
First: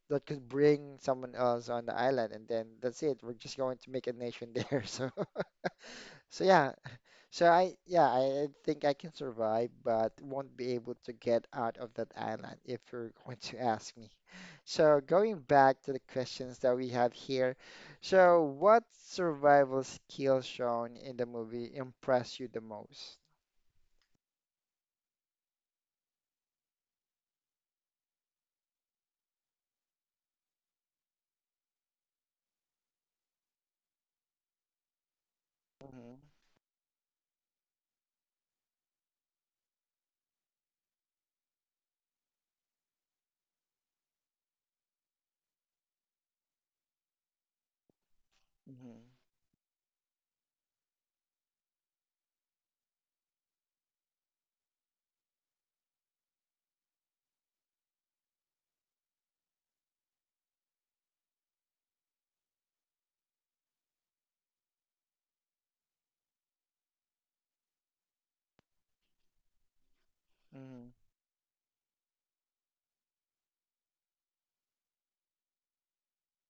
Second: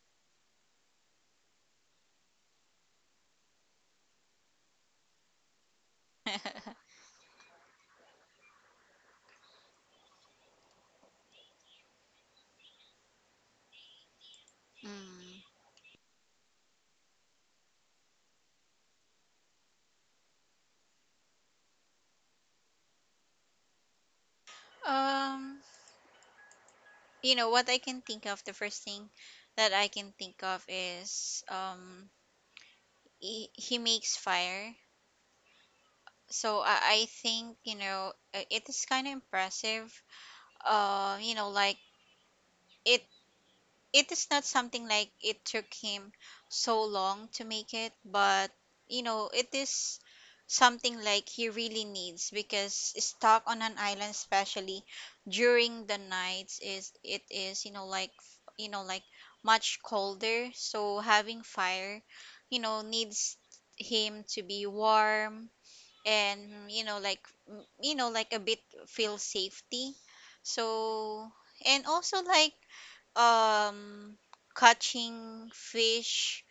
that could bring someone else on the island, and then that's it. We're just going to make a nation there. [laughs] So yeah, so I think I can survive, but won't be able to get out of that island if you're going to ask me. [laughs] So going Mm. back to the questions that we have here, so what survival skill shown in the movie impressed you the most? Um, you know what I can think of, the first thing that I can think of is he makes fire. So I, I think you know it is kind of impressive. You know, like it it is not something like it took him so long to make it, but you Mhm. know, it is something like he really needs because stuck on an island, especially during the nights, is it is you know like much colder. So having fire, you know, needs him to be warm and you know like you know like a bit feel safety. Mhm. So and also like um catching fish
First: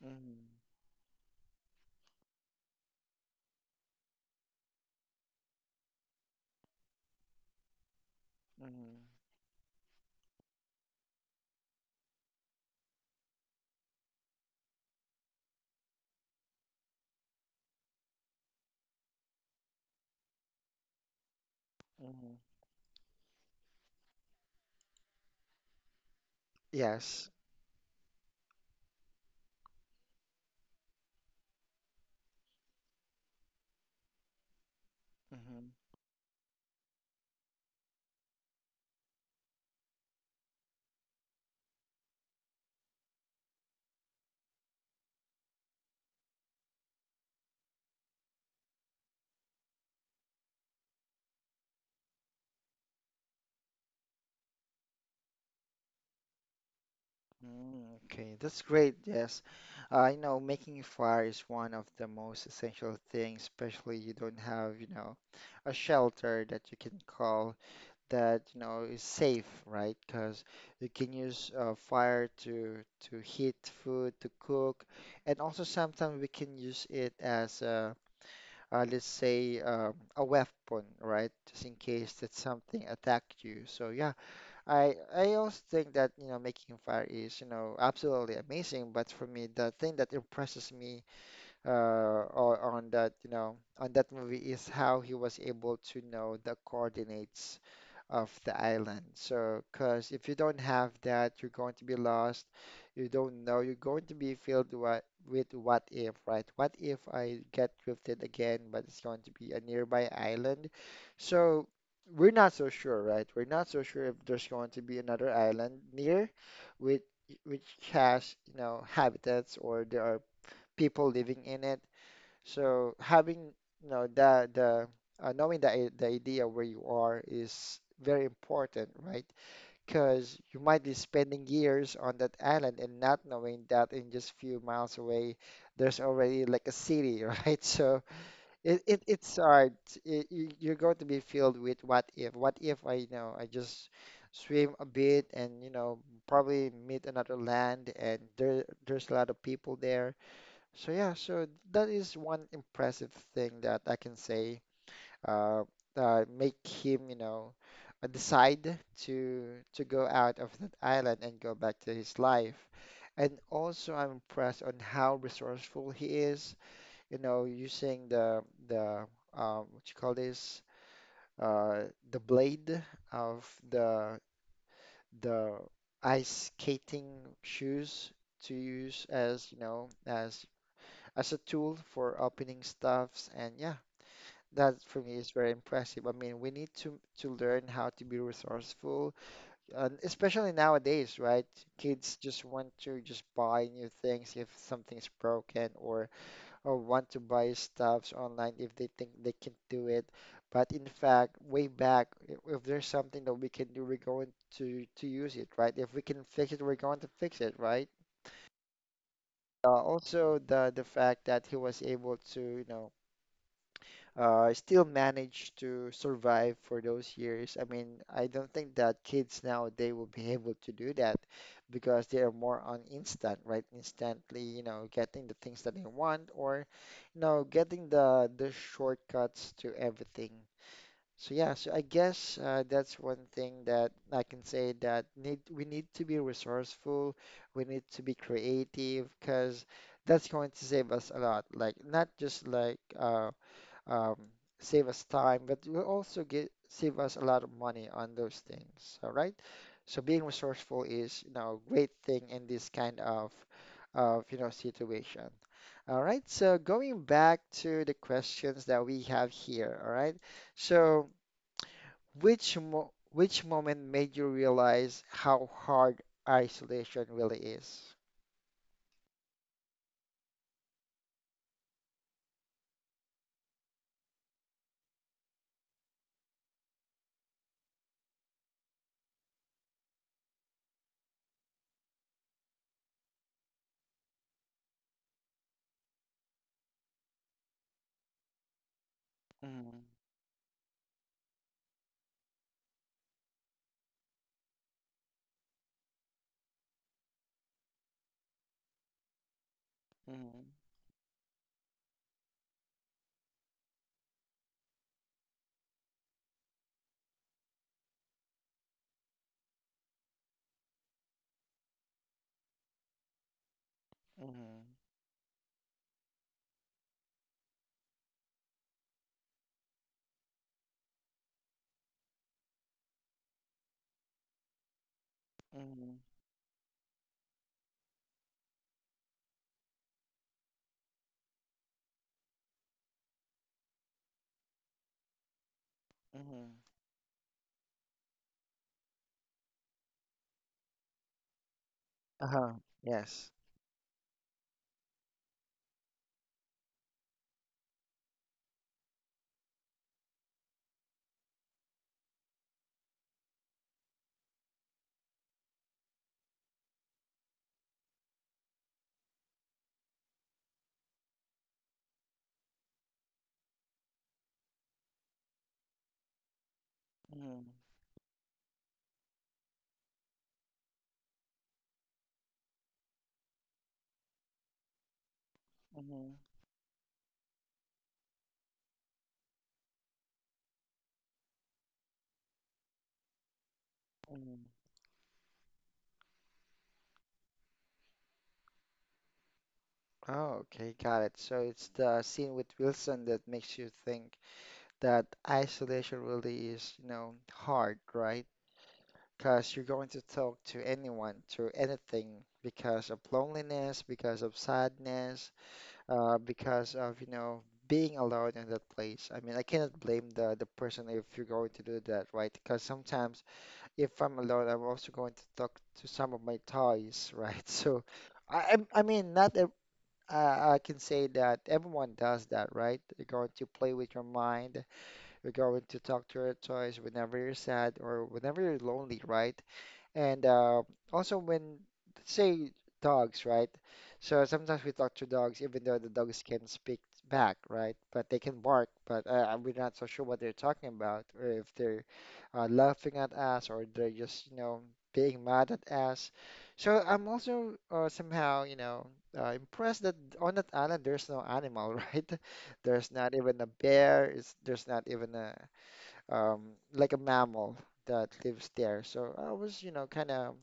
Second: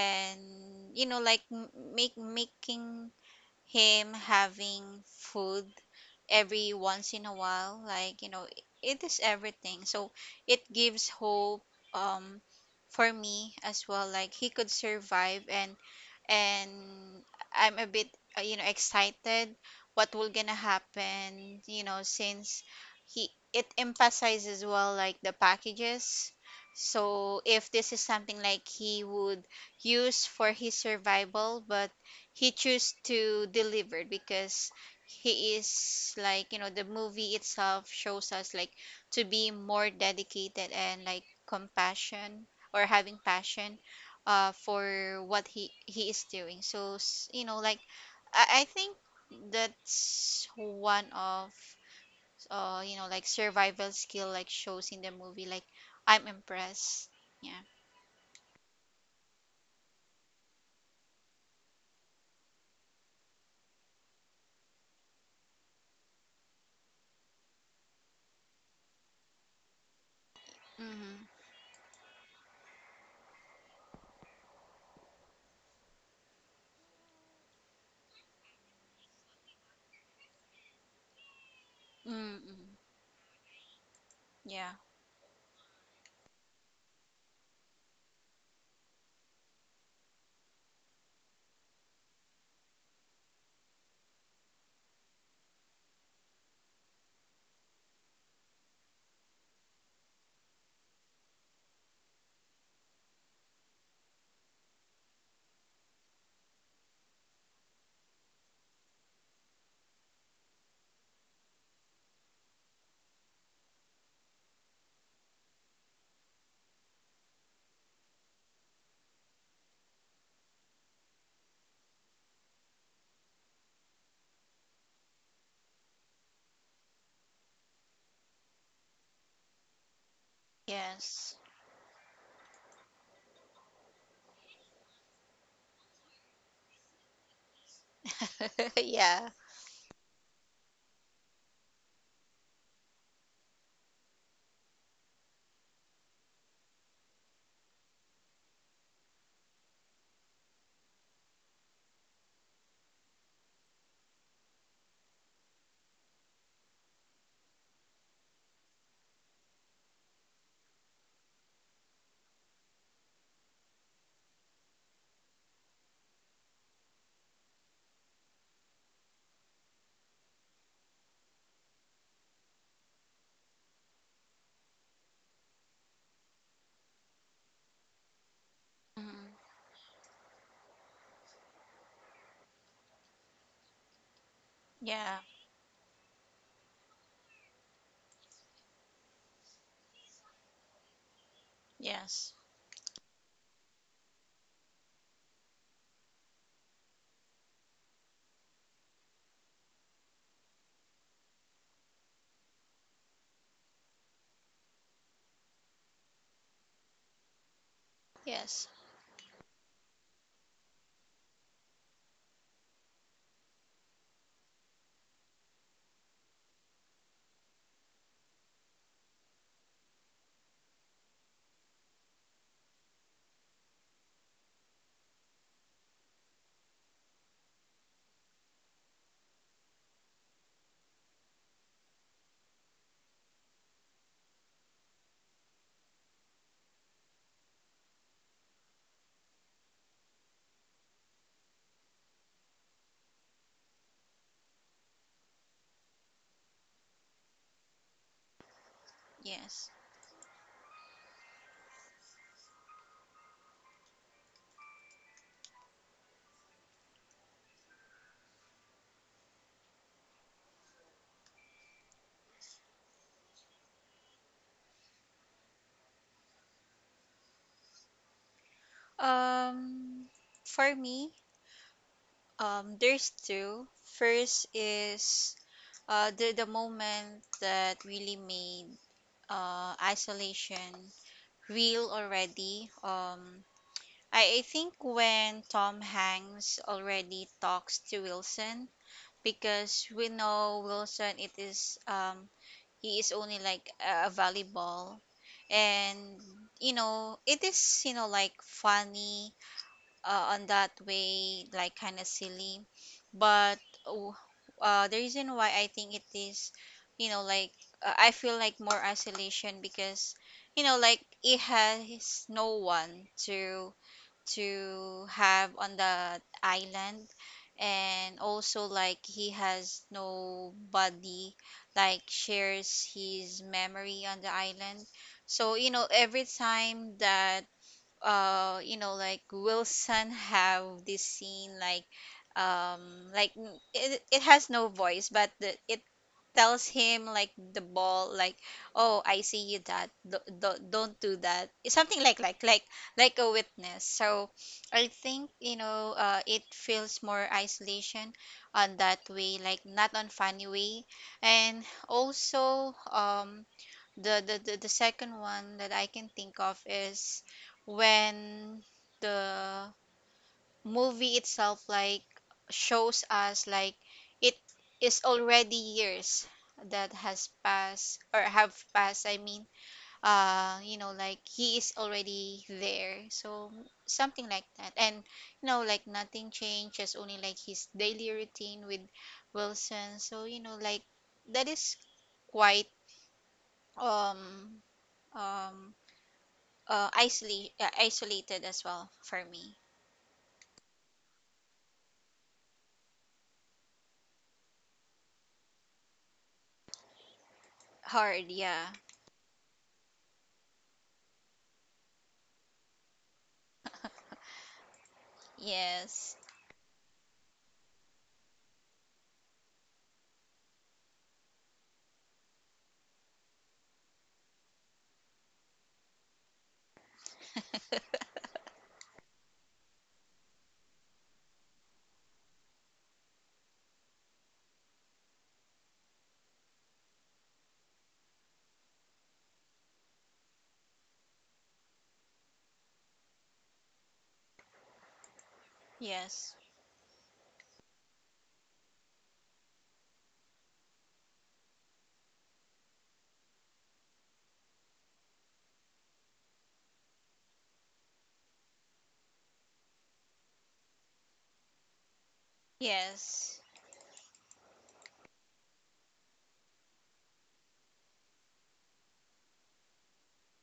Mhm. you know like make making him having food every once in a while like you know it Mhm. is everything, so it gives hope um for me as well, like he could survive and and I'm a bit you know excited what will gonna happen, you know, Mhm. since he it emphasizes well like the packages. Yes. So if this is something like he would use for his survival but he choose to deliver because he Mhm. is like you know the movie itself shows us like to be more dedicated and like compassion or having passion for what he is doing. So you know like I think that's one of you know like survival skill like shows in the movie like I'm impressed. Yeah. Mm. Okay, that's great. Yes. I know making a fire is one of the most essential things, especially you don't have, you know, a shelter that you can call that, you know, is safe, right? Because you can Mm-hmm. use fire to heat food, to cook, and also sometimes we can use it as a, let's say, a weapon, right? Just in case that Mm. something attacked you. So yeah, Yeah. I also think that, you know, making fire is, you know, absolutely amazing. But for me, the thing that impresses me, on that, you know, on that movie, is how he was able to know the coordinates of the island. So, because if you don't have that, you're going to be lost. You don't know. You're going to be filled what, with what if, right? What if I get drifted again, but it's going to be a nearby island? So, we're not so sure, right? We're not so sure if there's going to be another island near with which has, you know, habitats, or there are people living in it. So having, you know, the knowing the idea where you are is very important, right? Because you might be Yes. spending years on that island and not knowing that in just few miles away there's already like a city, [laughs] right? So [laughs] it Yeah. it's hard. It, you're going to be filled with what if. What if I, you know, I just swim a bit and, you know, probably meet another land, and there's a lot of people there. So yeah, so that is one impressive thing that I can say uh, make him, you know, decide to to go out of that island and go back to his life. And also, I'm impressed on how resourceful he is, you know, using the what you call this, uh, the blade of the ice skating shoes to use as, Hmm. you know, as a tool for opening stuffs. And yeah, that for me Yeah. is very impressive. I mean, we need to learn how to be resourceful, and especially nowadays, right? Kids Yes. just want to just buy new things if something's broken, or want to buy stuffs online if they think they can do it. But in fact, way back, if there's something that we can do, we're going to use it, right? If we can fix it, we're going to fix it, right? Yes. Also the fact that he was able to, you know, still managed to survive for those years. I mean, I don't think that kids nowadays will be [laughs] able to do that because they are more on instant, right? Instantly, you know, getting the things that they want, or, you know, getting the shortcuts to everything. So yeah, so I guess that's one thing that I can say that need we need to be resourceful, we need to be creative because that's going to save us a lot. Like not just like um, save us time, but it will also get save us a lot of money on those things. All right. Yes. So being resourceful is, you know, a great thing in this kind of, you know, situation. All right. So going back to the questions that we have here. All right. So which moment made you realize how hard isolation really is? um for me, there's two. First is the moment that really made isolation real already. I think when Tom Hanks already talks to Wilson, Mhm, because we know Wilson, it is he is only like a volleyball, and you know it is you know like funny on mhm, that way, like kind of silly. But oh, the reason why I think it is, you know, like I feel like more isolation because, you know, like it has no one to mhm, have on the island, and also like he has nobody like shares his memory on the island. So, you know, mhm, every time that you know like Wilson have this scene um like it has no voice, but the, it mhm. tells him like the ball like oh I see you, that don't do that, something Uh-huh. Like Yes. a witness. So I think you know it feels more isolation on that way, like not on funny way. And also the second one that I can think of is when the movie itself like shows us like it is already years that has Mhm, passed or have passed, I mean, you know like he is already there, so something like that. And you know like mhm. nothing changed, just only like his daily routine with Wilson. So you know like that is quite Mm. um um isolate isolated as well for me. Oh, okay, got it. So it's the scene with Wilson that makes you think that isolation really is, you know, hard, Hard, right? yeah. Because you're going to talk to anyone, to anything, because of loneliness, because of sadness, Yes. Because of, you know, being alone in that place. I mean, I cannot blame the person if you're going to do that, right? Because sometimes if I'm alone, I'm also going to talk to some of my toys, right? [laughs] So I mean, not I, I can say that everyone does that, right? You're going to play with your mind. You're going to talk to your toys whenever you're sad or whenever you're lonely, right? And also when say dogs, right? So sometimes we talk to dogs, even though the dogs Yes. can speak back, right? But they can bark, but we're not so sure what they're talking about, or if they're laughing at us, or they're just, you know, being mad at us. So I'm also somehow, you know, impressed that on that island there's no animal, [laughs] right? There's not even Yes. a bear. It's, there's not even a, um, like a mammal that lives there. So I was, you know, kind of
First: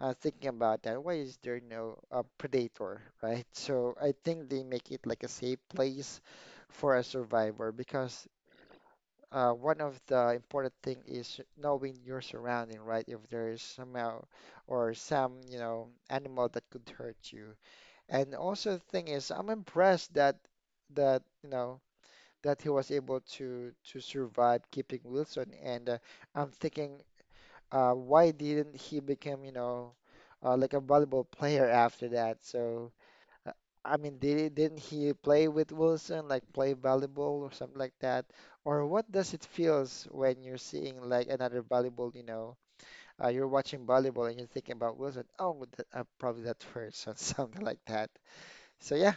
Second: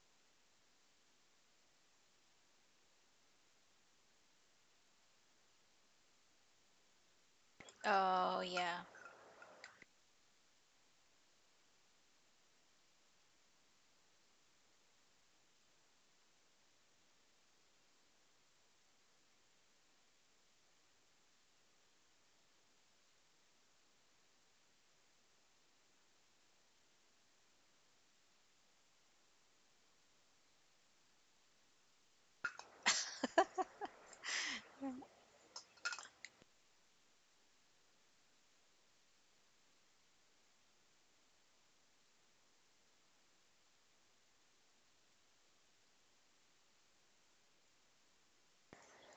thinking about that. Why is there no predator, right? So I think they make it like a safe place for a survivor because Oh yeah. One of the important thing is knowing your surrounding, right? If there is somehow or some, you know, animal that could hurt you. And also the thing is, I'm impressed that that you know that he was able to survive keeping Wilson. And I'm thinking, why didn't he become, you know, like a valuable player after that? So, uh, I mean, didn't he play with Wilson, like play volleyball or something like that? Or what does it feels when you're seeing like another volleyball, you know, you're watching volleyball and you're thinking about Wilson. Oh, that, probably that person, [laughs] something like that. So yeah.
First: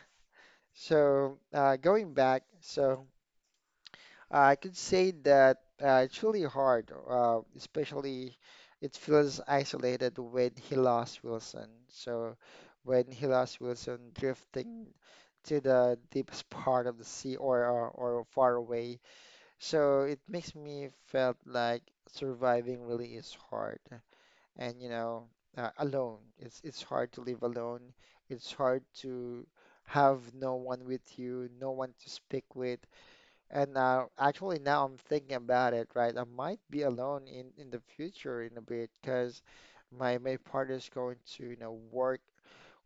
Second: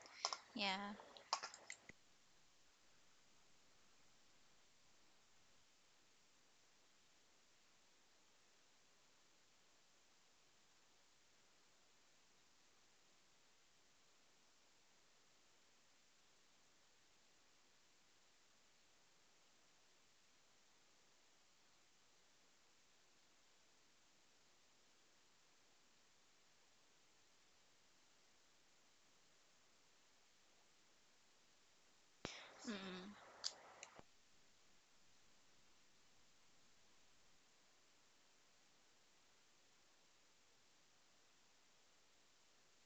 Yeah. So going back, so. I could say that it's really hard, especially it feels isolated when he lost Wilson. So when he lost Wilson drifting to the deepest part of the sea, or far away. So it makes me felt like surviving really is hard. And you know, alone. It's hard to live alone. It's hard to have no one with you, no one to speak with. Mm. And actually, now I'm thinking about it, right? I might be alone in the future in a bit, because my partner's going to, you know, work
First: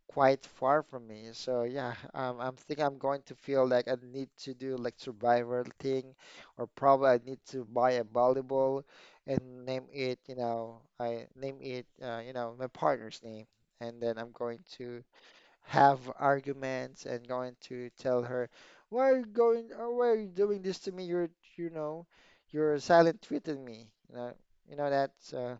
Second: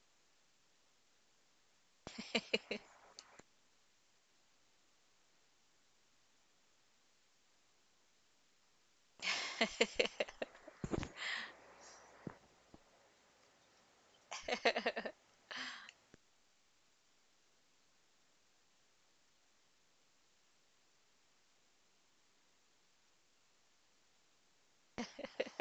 quite far from me. So yeah, I'm thinking I'm going to feel like I need to do like survival thing, or probably I need to buy a volleyball and name it, you know, I name it, you know, my partner's name, and then I'm going to have arguments and going to tell her, why are you going, or why are you doing this to me? You're, you know, you're silent treating me. You know that uh,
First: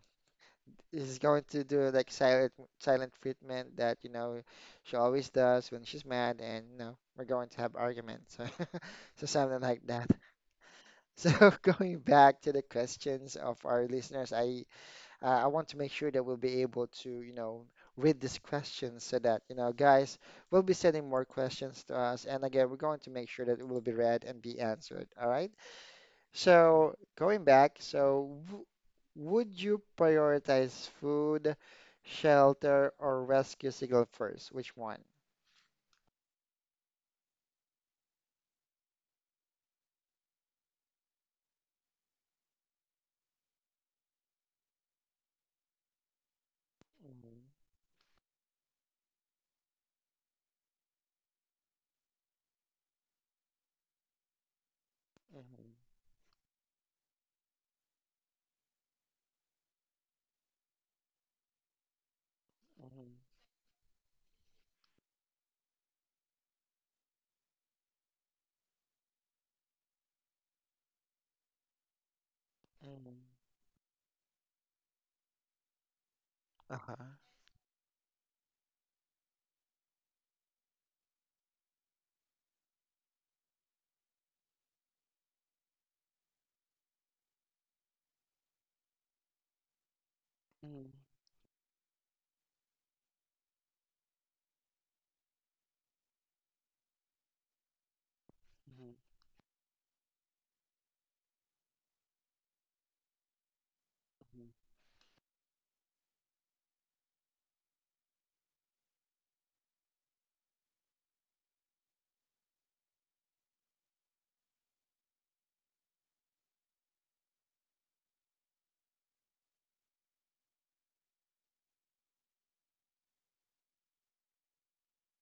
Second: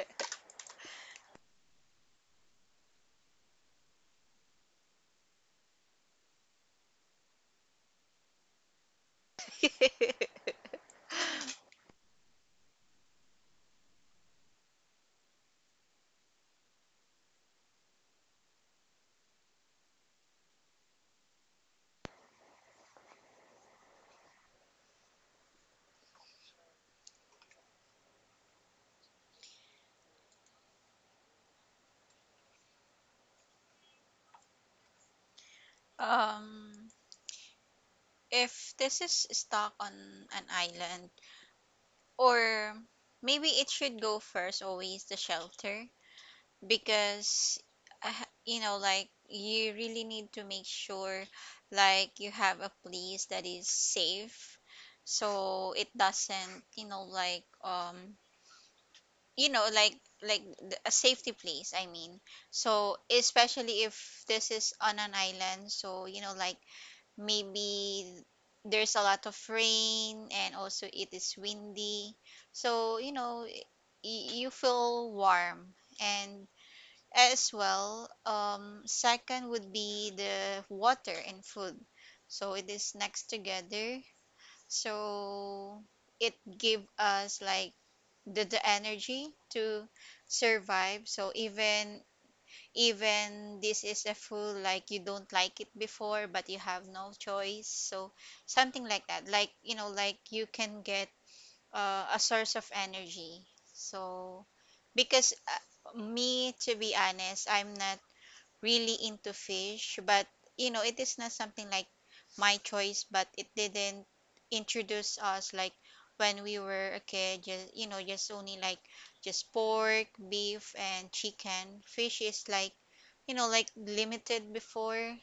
is going to do like silent treatment that, you know, she always does when she's mad, and you know we're going to have arguments. [laughs] So, so something like that. [laughs] So [laughs] going back to the questions of our listeners, I want to make sure that we'll be able to, you know, read these questions so that, you know, guys will be sending more questions to us. And again, we're going to make sure that it will be read and be answered. All right. So going back, so w would you prioritize food, shelter, or rescue signal first? Which one? um if this is stuck on an island, or maybe it should go first always the shelter, Mhm. because I ha- you know like you really need to make sure like you have a place that is safe Mhm. so it doesn't you know like a safety place, I mean. So Mhm. especially if this is on an island, so you know like maybe there's a lot of rain and also it is windy, so you Mhm. know you feel warm and Uh-huh. as well. Second would be the water and food. So it is next together. So it give us like the energy to Mhm. survive. So even even this is a food like you don't like it before but you have no choice. So something Mhm. like that. Like you know like you can get a source of energy. So Mhm. because me, to be honest, I'm not really into fish, but you know, it is not something like my choice, but it didn't introduce us like when we were a kid, just you know, just only like just pork, beef, and chicken. Fish is like you know, like limited before,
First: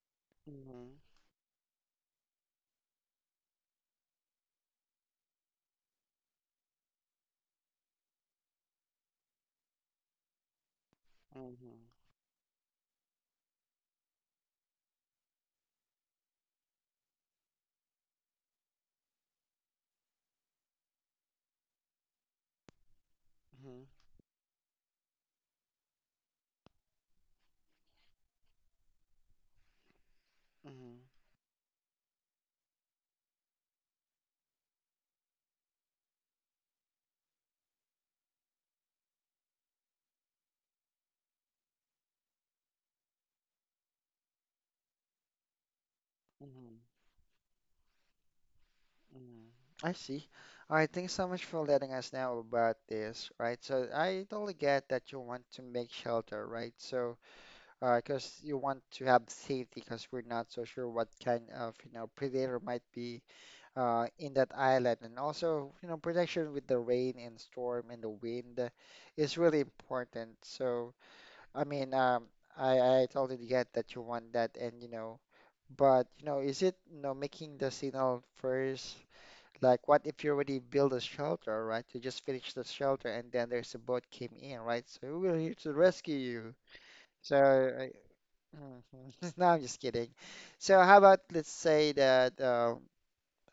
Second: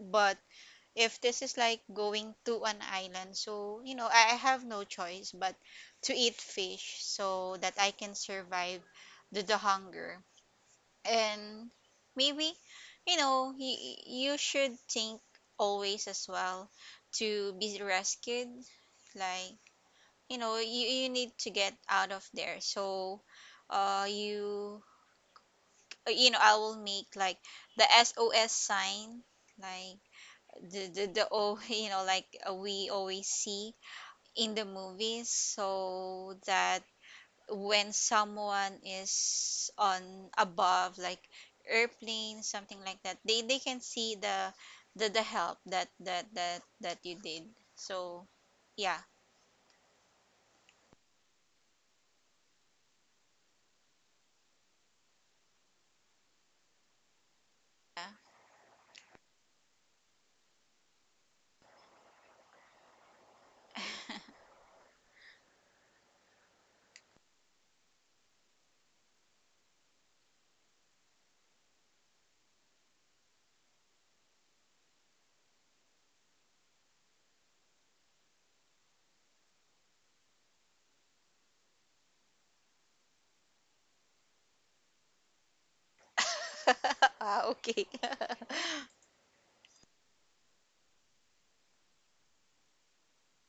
but Mhm. if this is like going to an island, so you know, I have no choice but to eat fish so that I can survive the hunger. And Mhm. maybe you know you should think always as well to be rescued, like you know you need to get out of there. So uh you you know I will make like the SOS sign like Mhm. The o [laughs] you know like we always see in the movies, so that when someone is on above like airplane something like that, they can see the the help that Mhm. Mhm. You did. So yeah. Mm, I see. All right, thanks so much for letting us know about this, right? So I totally get that you want to make shelter, right? So, because you want to have safety, because we're not so sure what kind of, you know, predator might be in that island, and also, you know, protection with the rain and storm and the wind is really important. So, I mean, I totally get that you want that, and you know, but you know, is it, you know, making the signal first? Like, what if you already build a shelter, right? You just finish the shelter and then there's a boat came in, right? So we're here to rescue you. [laughs] So, Ah, okay. I, [laughs] Mhm. [laughs] no, I'm just kidding. So, how about let's say that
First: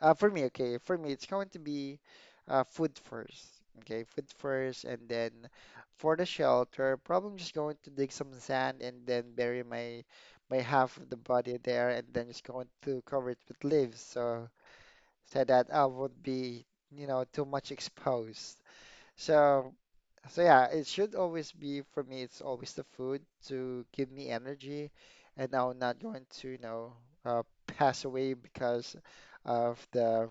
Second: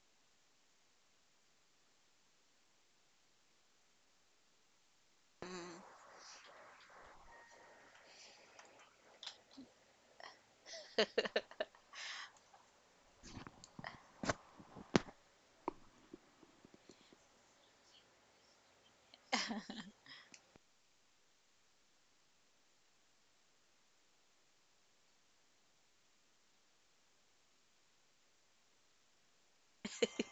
for me, okay, for me, it's going to be food first, okay, food first, and then Mm, for the shelter, probably I'm just going to dig some sand and then bury my half of the body there, and then just going to cover it with leaves. So so that I would be, you know, too much exposed. So, so yeah, it should always be for me, it's always the food to give me energy, and I'm not going to, you know, pass away because of the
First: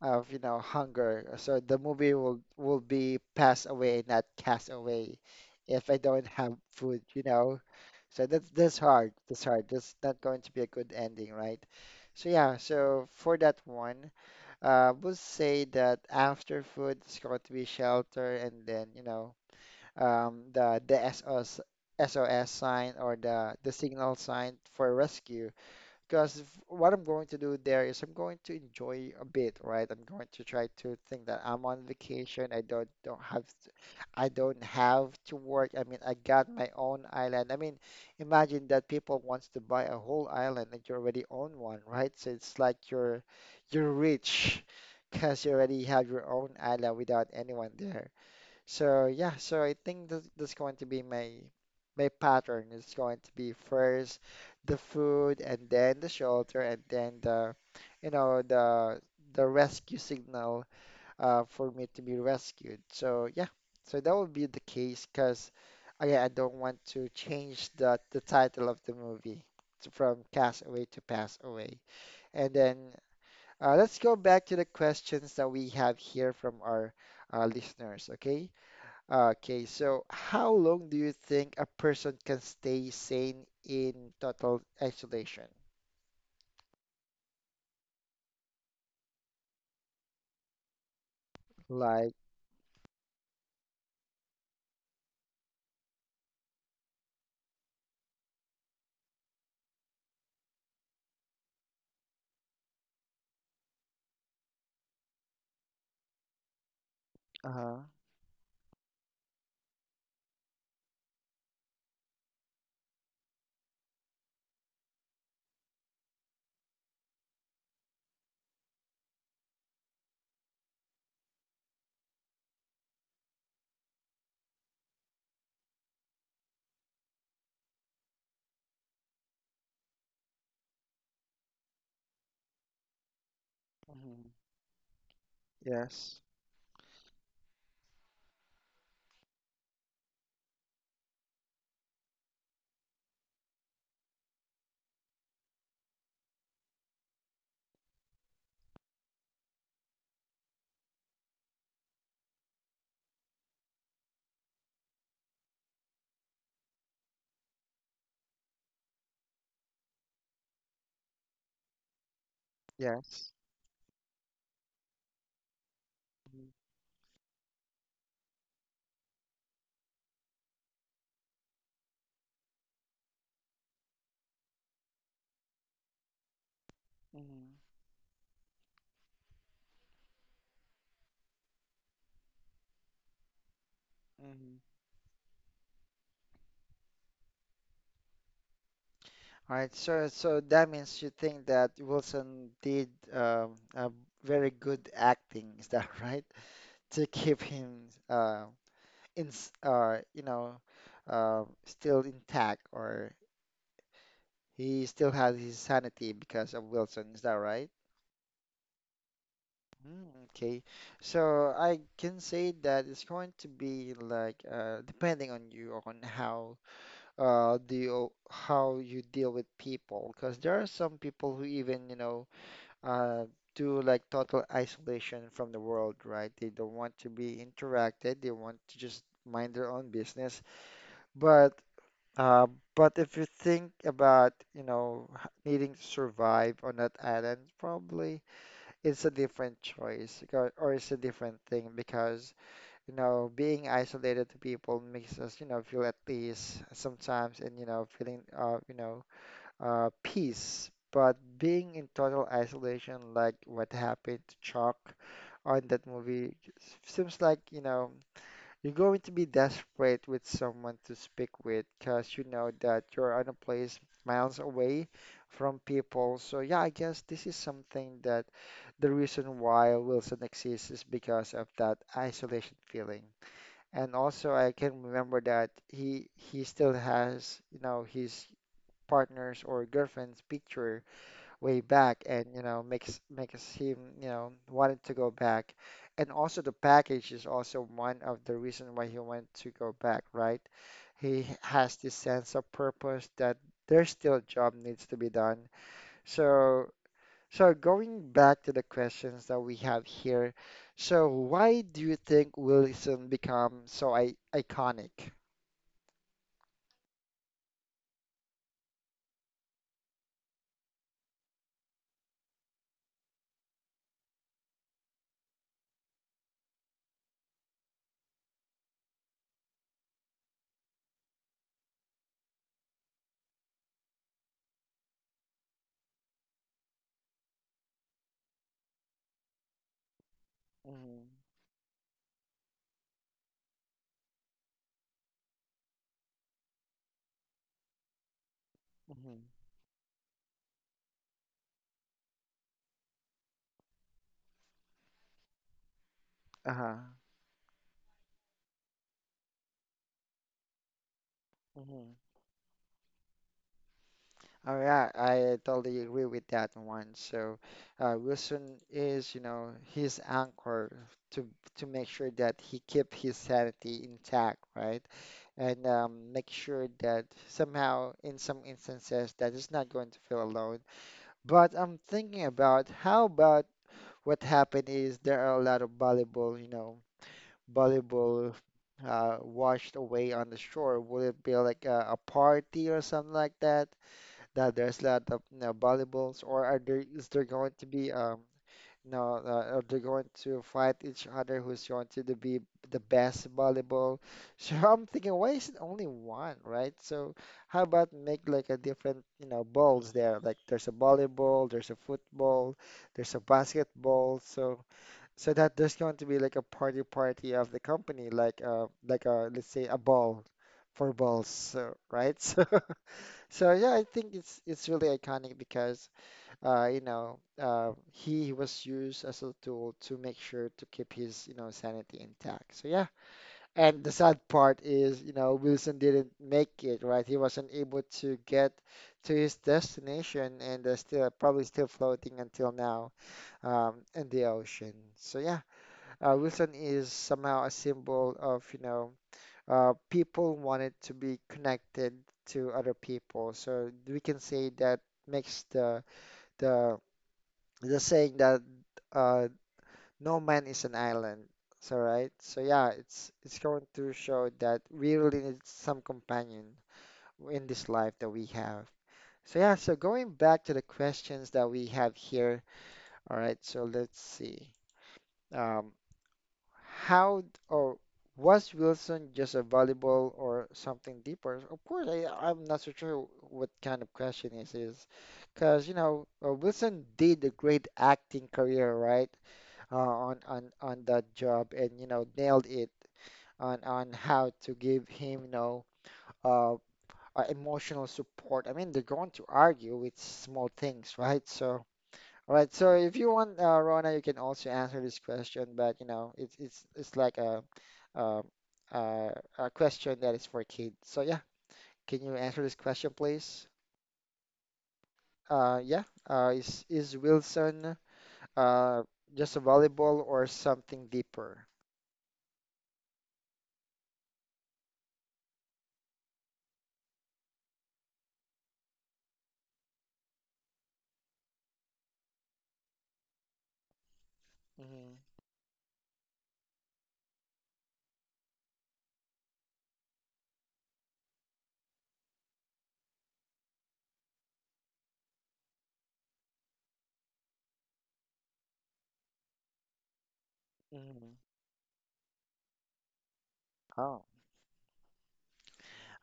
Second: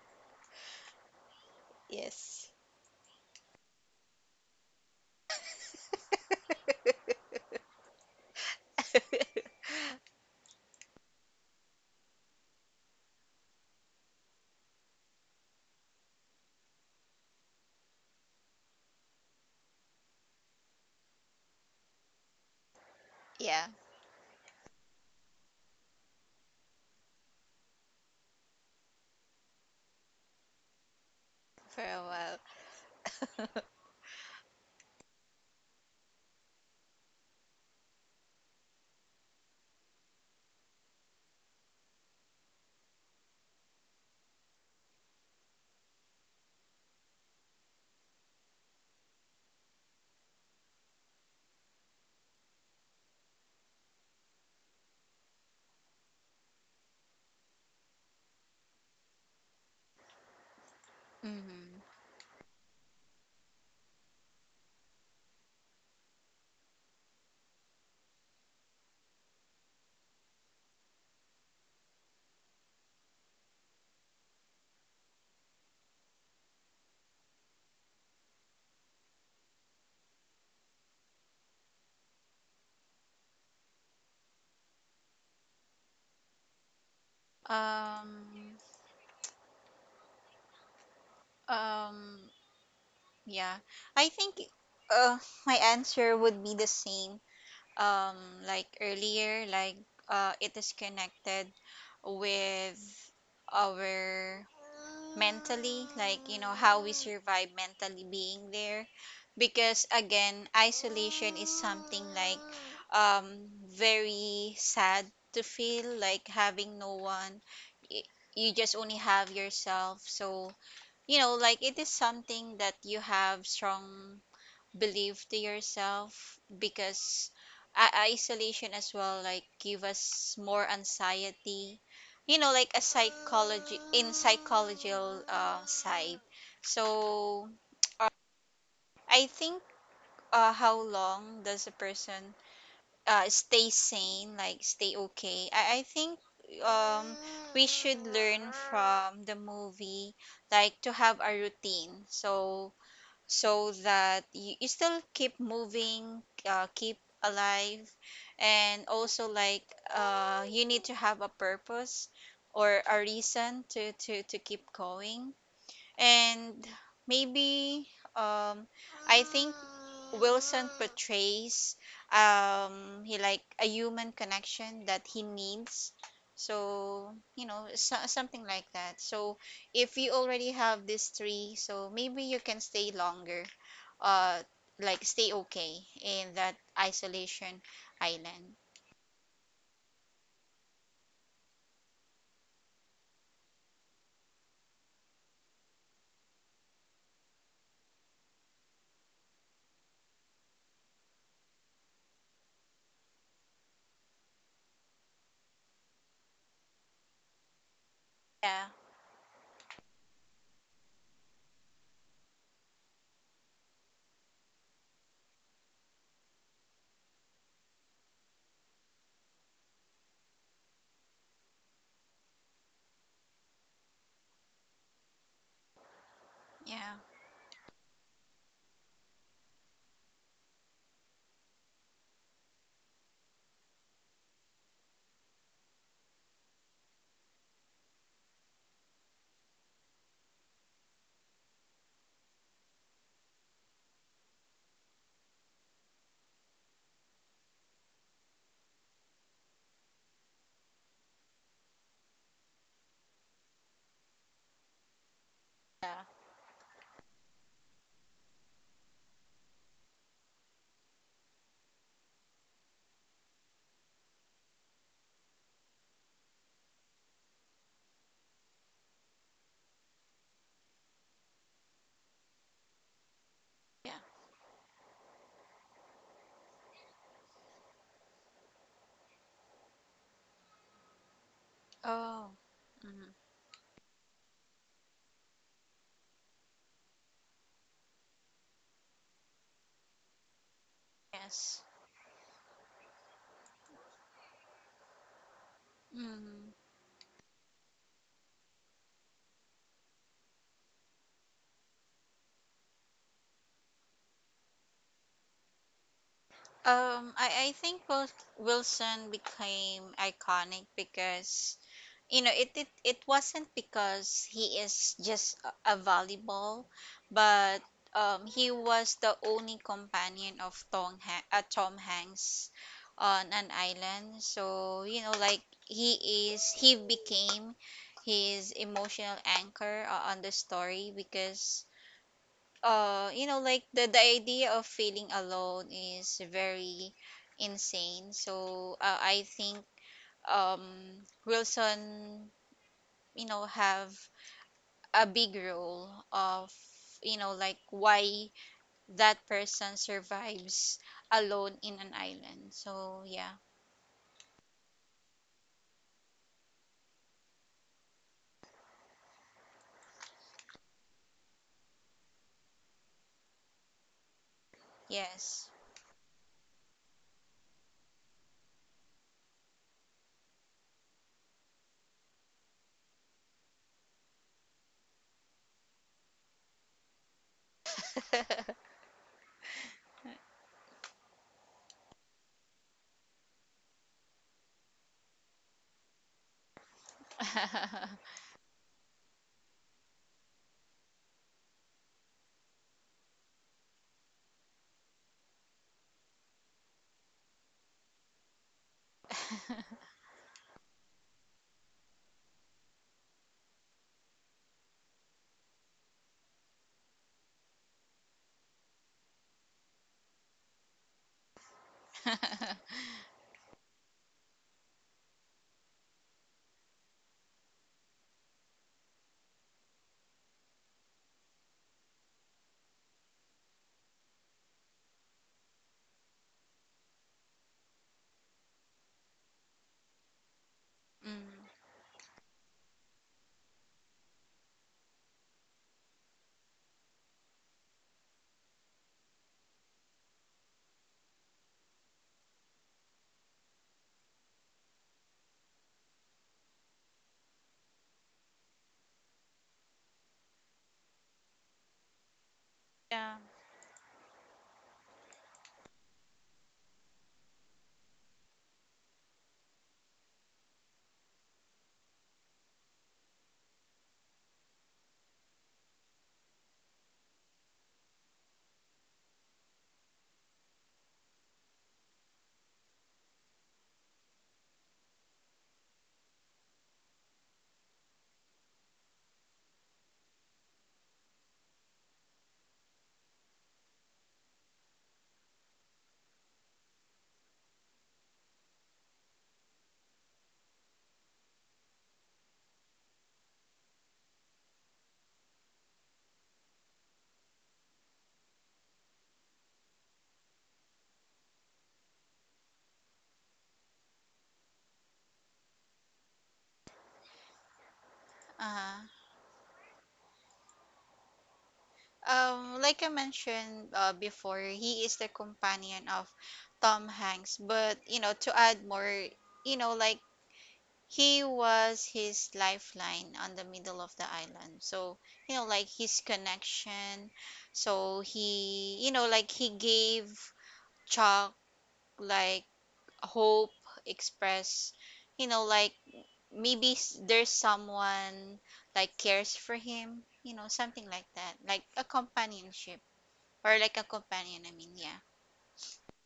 of, you know, hunger. So the movie will yes. will be pass away, not cast away, if I don't have food, you know. So that's hard. That's hard. That's not going to be a good ending, right? So yeah, so for that one would say that after food it's going to be shelter and then you know the the S O S sign or Yeah. the signal sign for rescue because what I'm going to do there is I'm going to enjoy a bit, right? I'm going to try to think that I'm For on a while. vacation. I don't have to, I don't have to work. I mean, I got my own island. I mean, imagine that people wants to buy a whole island and you already own one, right? So it's like you're rich because you already have your own island without anyone there. So yeah, so I think this that's going to be my pattern. It's going to be first the food and then the shelter and then the you know the rescue signal for Hmm. me to be rescued. So yeah, so that would be the case because again I don't want to change the title of the movie from Castaway to Pass Away. And then let's go back to the questions that we have here from our listeners, okay? Okay, so how long do you think a person can stay sane in total isolation? um Like, um yeah, I think uh my answer would be the same um like earlier, like it is connected with our mentally, like, you know, how we survive uh, mentally being there. Because again, isolation is something like very sad to feel, like having no one. Y- You just only have yourself. So, you know, like it is something that you have strong believe to yourself, because isolation as well like give us more anxiety, you know like a psychology in Mhm. psychological Yes. side. So uh, I think how long does a person stay sane, like stay okay. I think um, we should learn from the movie like to have a routine, so so that you still keep moving, keep alive, and also like you need to have a purpose or a Yes. reason to to keep going. Mhm. And maybe um I think Wilson portrays he like a human connection that he needs. So, you know, so, something like that. So, if you already have these three, so maybe you can stay longer. Uh Mhm. like stay okay in that isolation island. All right, so so that means you think that Wilson did a very good acting, is that right? [laughs] To keep him you know, still intact, or he still has his sanity because of Wilson, is that right? Yeah. Mm. Okay, so I can say that it's going to be like depending on you on how do you how you deal with people because there are some people who even you know uh do like total isolation from the world, right? They don't Yeah. want to be interacted. They want to just mind their own business. But uh, but if you think about you know needing to survive on that island, probably it's a different choice because, or it's a different thing because, you know, being isolated to people makes us, you know, feel at peace sometimes and, you know, feeling, you know, peace. But being in total isolation, like what happened to Chuck on that Yeah. movie, seems like, you know, you're going to be desperate with someone to speak with because you know that you're on a place miles away from people. So, yeah, I guess this is something that the reason why Wilson exists is because of that isolation feeling. Yeah. And also, I can remember that he still has, you know, his partner's or girlfriend's picture way back and Oh. you know makes Mhm. makes him you know wanted to go back and also the package is also one of the reason why he wanted to go back, right? He Yes. has this sense of purpose that there's still a job needs to be done. Hmm. So so going back to the questions that we have here, so why do you think Wilson become so I iconic? I think Wilson became iconic because you know it it wasn't because he is just a volleyball, but he was the only companion of Tom Hanks on an island. So you know, like he became his emotional anchor on the story, Hmm. because you know like the idea of feeling alone is very insane. So Hmm. I think um Wilson, you know, have a big role of Uh-huh. you know like why that person survives alone in an island. So yeah. Oh yeah, I totally agree with that one. So Wilson is, you know, his anchor to to make sure that he keep his sanity intact, right? Yes. [laughs] And make sure that somehow, in some instances, that he's not going to feel alone. But I'm thinking about how about what happened is there are a lot of volleyball, you know, volleyball [laughs] washed away on the shore. Would it be like a party or something like that? That there's a lot of you know, volleyballs, or are there is there going to be no are they going to fight each other who's going to be the best volleyball? [laughs] So I'm thinking, why is it only one, right? So how about make like a different you know balls there? Like there's a volleyball, there's a football, there's a basketball, so so that there's going to be like a party of the company, like a let's say a ball for balls, so, right? [laughs] So so yeah, I think it's really iconic because you know he was used as a tool to make sure to keep his you know sanity intact. So yeah, and the sad part is you know Wilson didn't make it, right? He wasn't able to get to his destination and still probably still Mm, floating until now in the ocean. So yeah, Wilson is somehow a symbol of you know people wanted to be connected to other people. So we can say that makes the the saying that uh, no man is an island. So right. So yeah, it's yeah. it's going to show that we really need some companion in this life that we have. So yeah, so going back to the questions that we have here. All right, so let's see. Um, how d- or was Wilson just a volleyball or something deeper? Of course, I'm not so sure what kind of question this is, because you know Wilson did a great acting career, right? On that job, and you know nailed it on how to give him, you know, uh, emotional support. I mean, they're going to argue with small things, right? So all right. So if you want, Rona, you can also answer this question, but you know, it's like uh, uh, a question that is for kids. So yeah, can you answer this question, please? Yeah. Is Wilson uh Uh-huh. just a volleyball or something deeper? Like I mentioned before, he is the companion of Tom Hanks. But you know, to add more, you know, like he was his lifeline on the middle of the island. So Hmm. you know, like his connection. So he, you know, like he gave Chuck like hope, express, you know, like maybe there's someone like cares for him. You know, something like Hmm. that, like a companionship or like a Oh. companion, I mean, yeah.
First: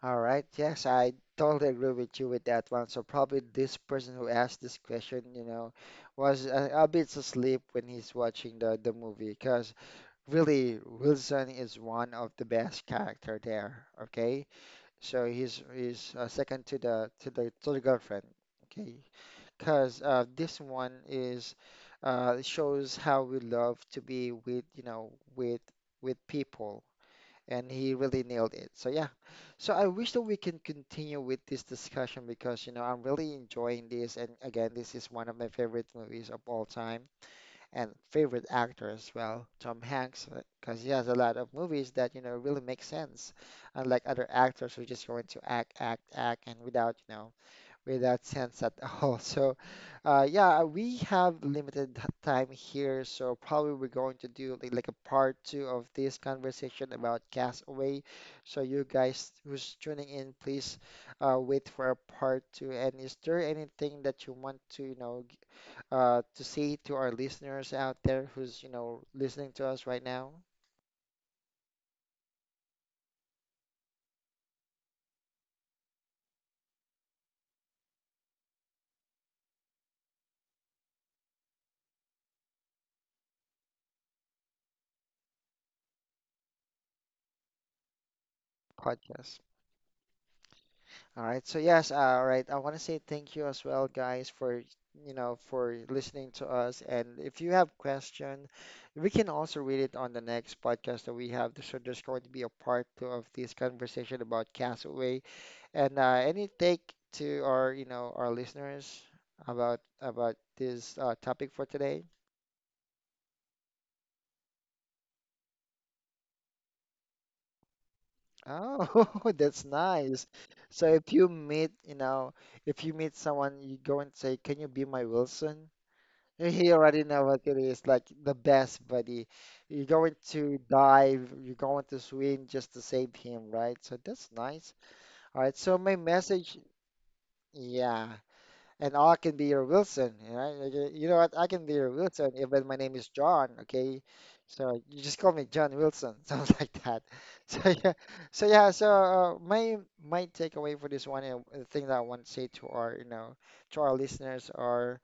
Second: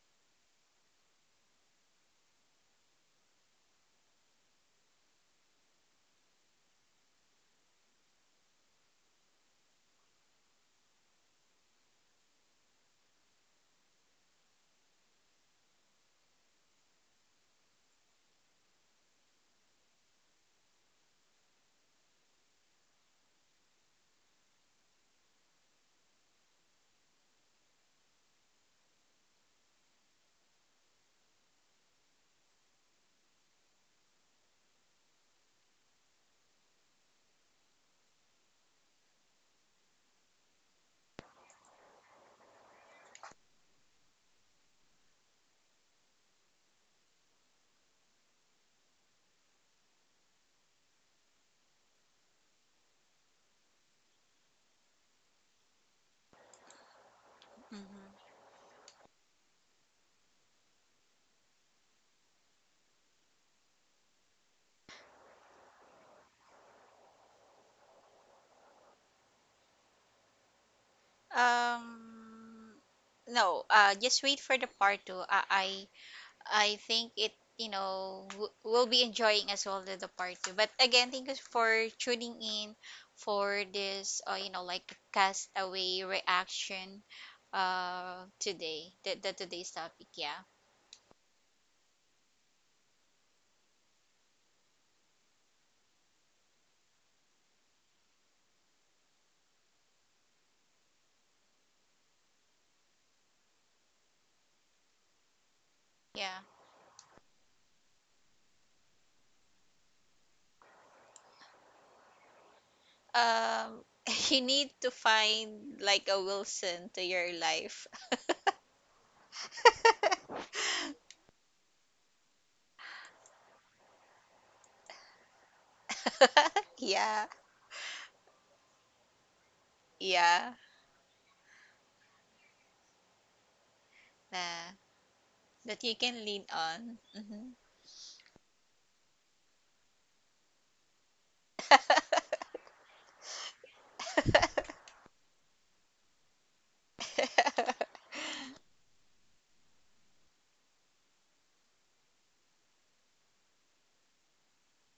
All right. Yes, I totally agree with you with that one. So probably this person who asked this question, you know, was a bit asleep when he's watching the movie, because really Wilson is one of the best character there. Okay, so he's second to the to the to the girlfriend. Okay, because this one is shows how we love to be with you know with people, and he really nailed it. So yeah, so I wish that we can continue with this discussion because you know I'm really enjoying this, and again, this is one of my favorite movies of all time and favorite actor as well, Tom Hanks, because he has a lot of movies that, you know, really make sense, unlike other actors who just going to act, act, act, and without, you know, without sense at [laughs] all. So, yeah, we have limited time here, so probably we're going to do like a part two of this conversation about Castaway. Hmm. So, you guys who's tuning in, please wait for a part two. And is there anything that you want to, you know, to say to our listeners out there who's, you know, listening to us right now? Um, no, just wait for the part two. I think you know, we'll be enjoying as well the part two. But again, thank you for tuning in for this, you know, like castaway reaction, today, the Podcast. today's topic. Yeah. All right. So yes, all right. I want to say thank you as well, guys, for you know for listening to us. And if you have question, we can also read it on the next podcast that we have. So there's going to be a part two of this conversation about Castaway, and Yeah. any take to our you know our listeners about this topic for today. Um, [laughs] you need to find like a Wilson to your life. Oh, [laughs] that's nice. [laughs] So if you meet, you know, if you meet someone, you go and say, "Can you be my Wilson?" He already know Yeah. what it is, like the best buddy. You're going to Yeah. dive, you're going to swim just to save him, right? So that's nice. Nah, All right, so that my you can lean message, on. Hmm. yeah, and I can be your Wilson, right? You know what? I can be your Wilson, even my name is John, okay? So you just call me John Wilson, [laughs] something like that. So [laughs] yeah, [laughs] so yeah, so my my takeaway for this one, and the thing that I want to say to our, you know, to our listeners are.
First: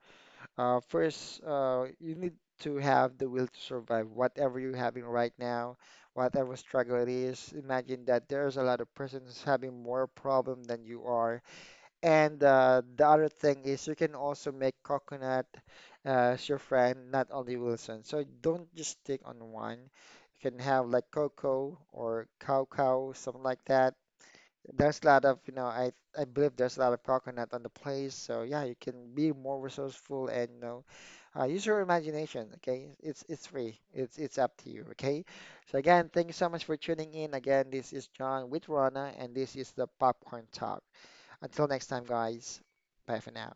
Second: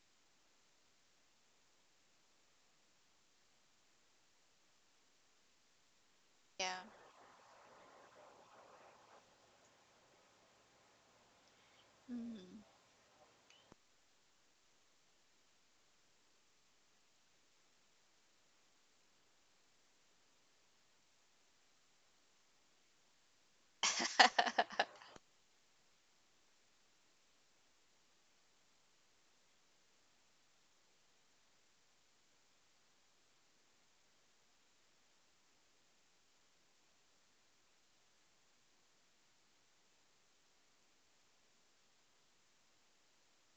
First, you need to have the will to survive, whatever you're having right now, whatever Yeah. struggle it is. Imagine that there's a lot of persons having more problem than you are. And Mm. The other thing is you can also make coconut as your friend, not only Wilson. So don't just stick on one. You can have like cocoa or cow cow, something like that. [laughs] There's a lot of, you know, I believe there's a lot of coconut on the place. So yeah, you can be more resourceful and you know, use your imagination. Okay, it's free. It's up to you. Okay. So again, thank you so much for tuning in. Again, this is John with Rana, and this is the Popcorn Talk. Until next time, guys. Bye for now.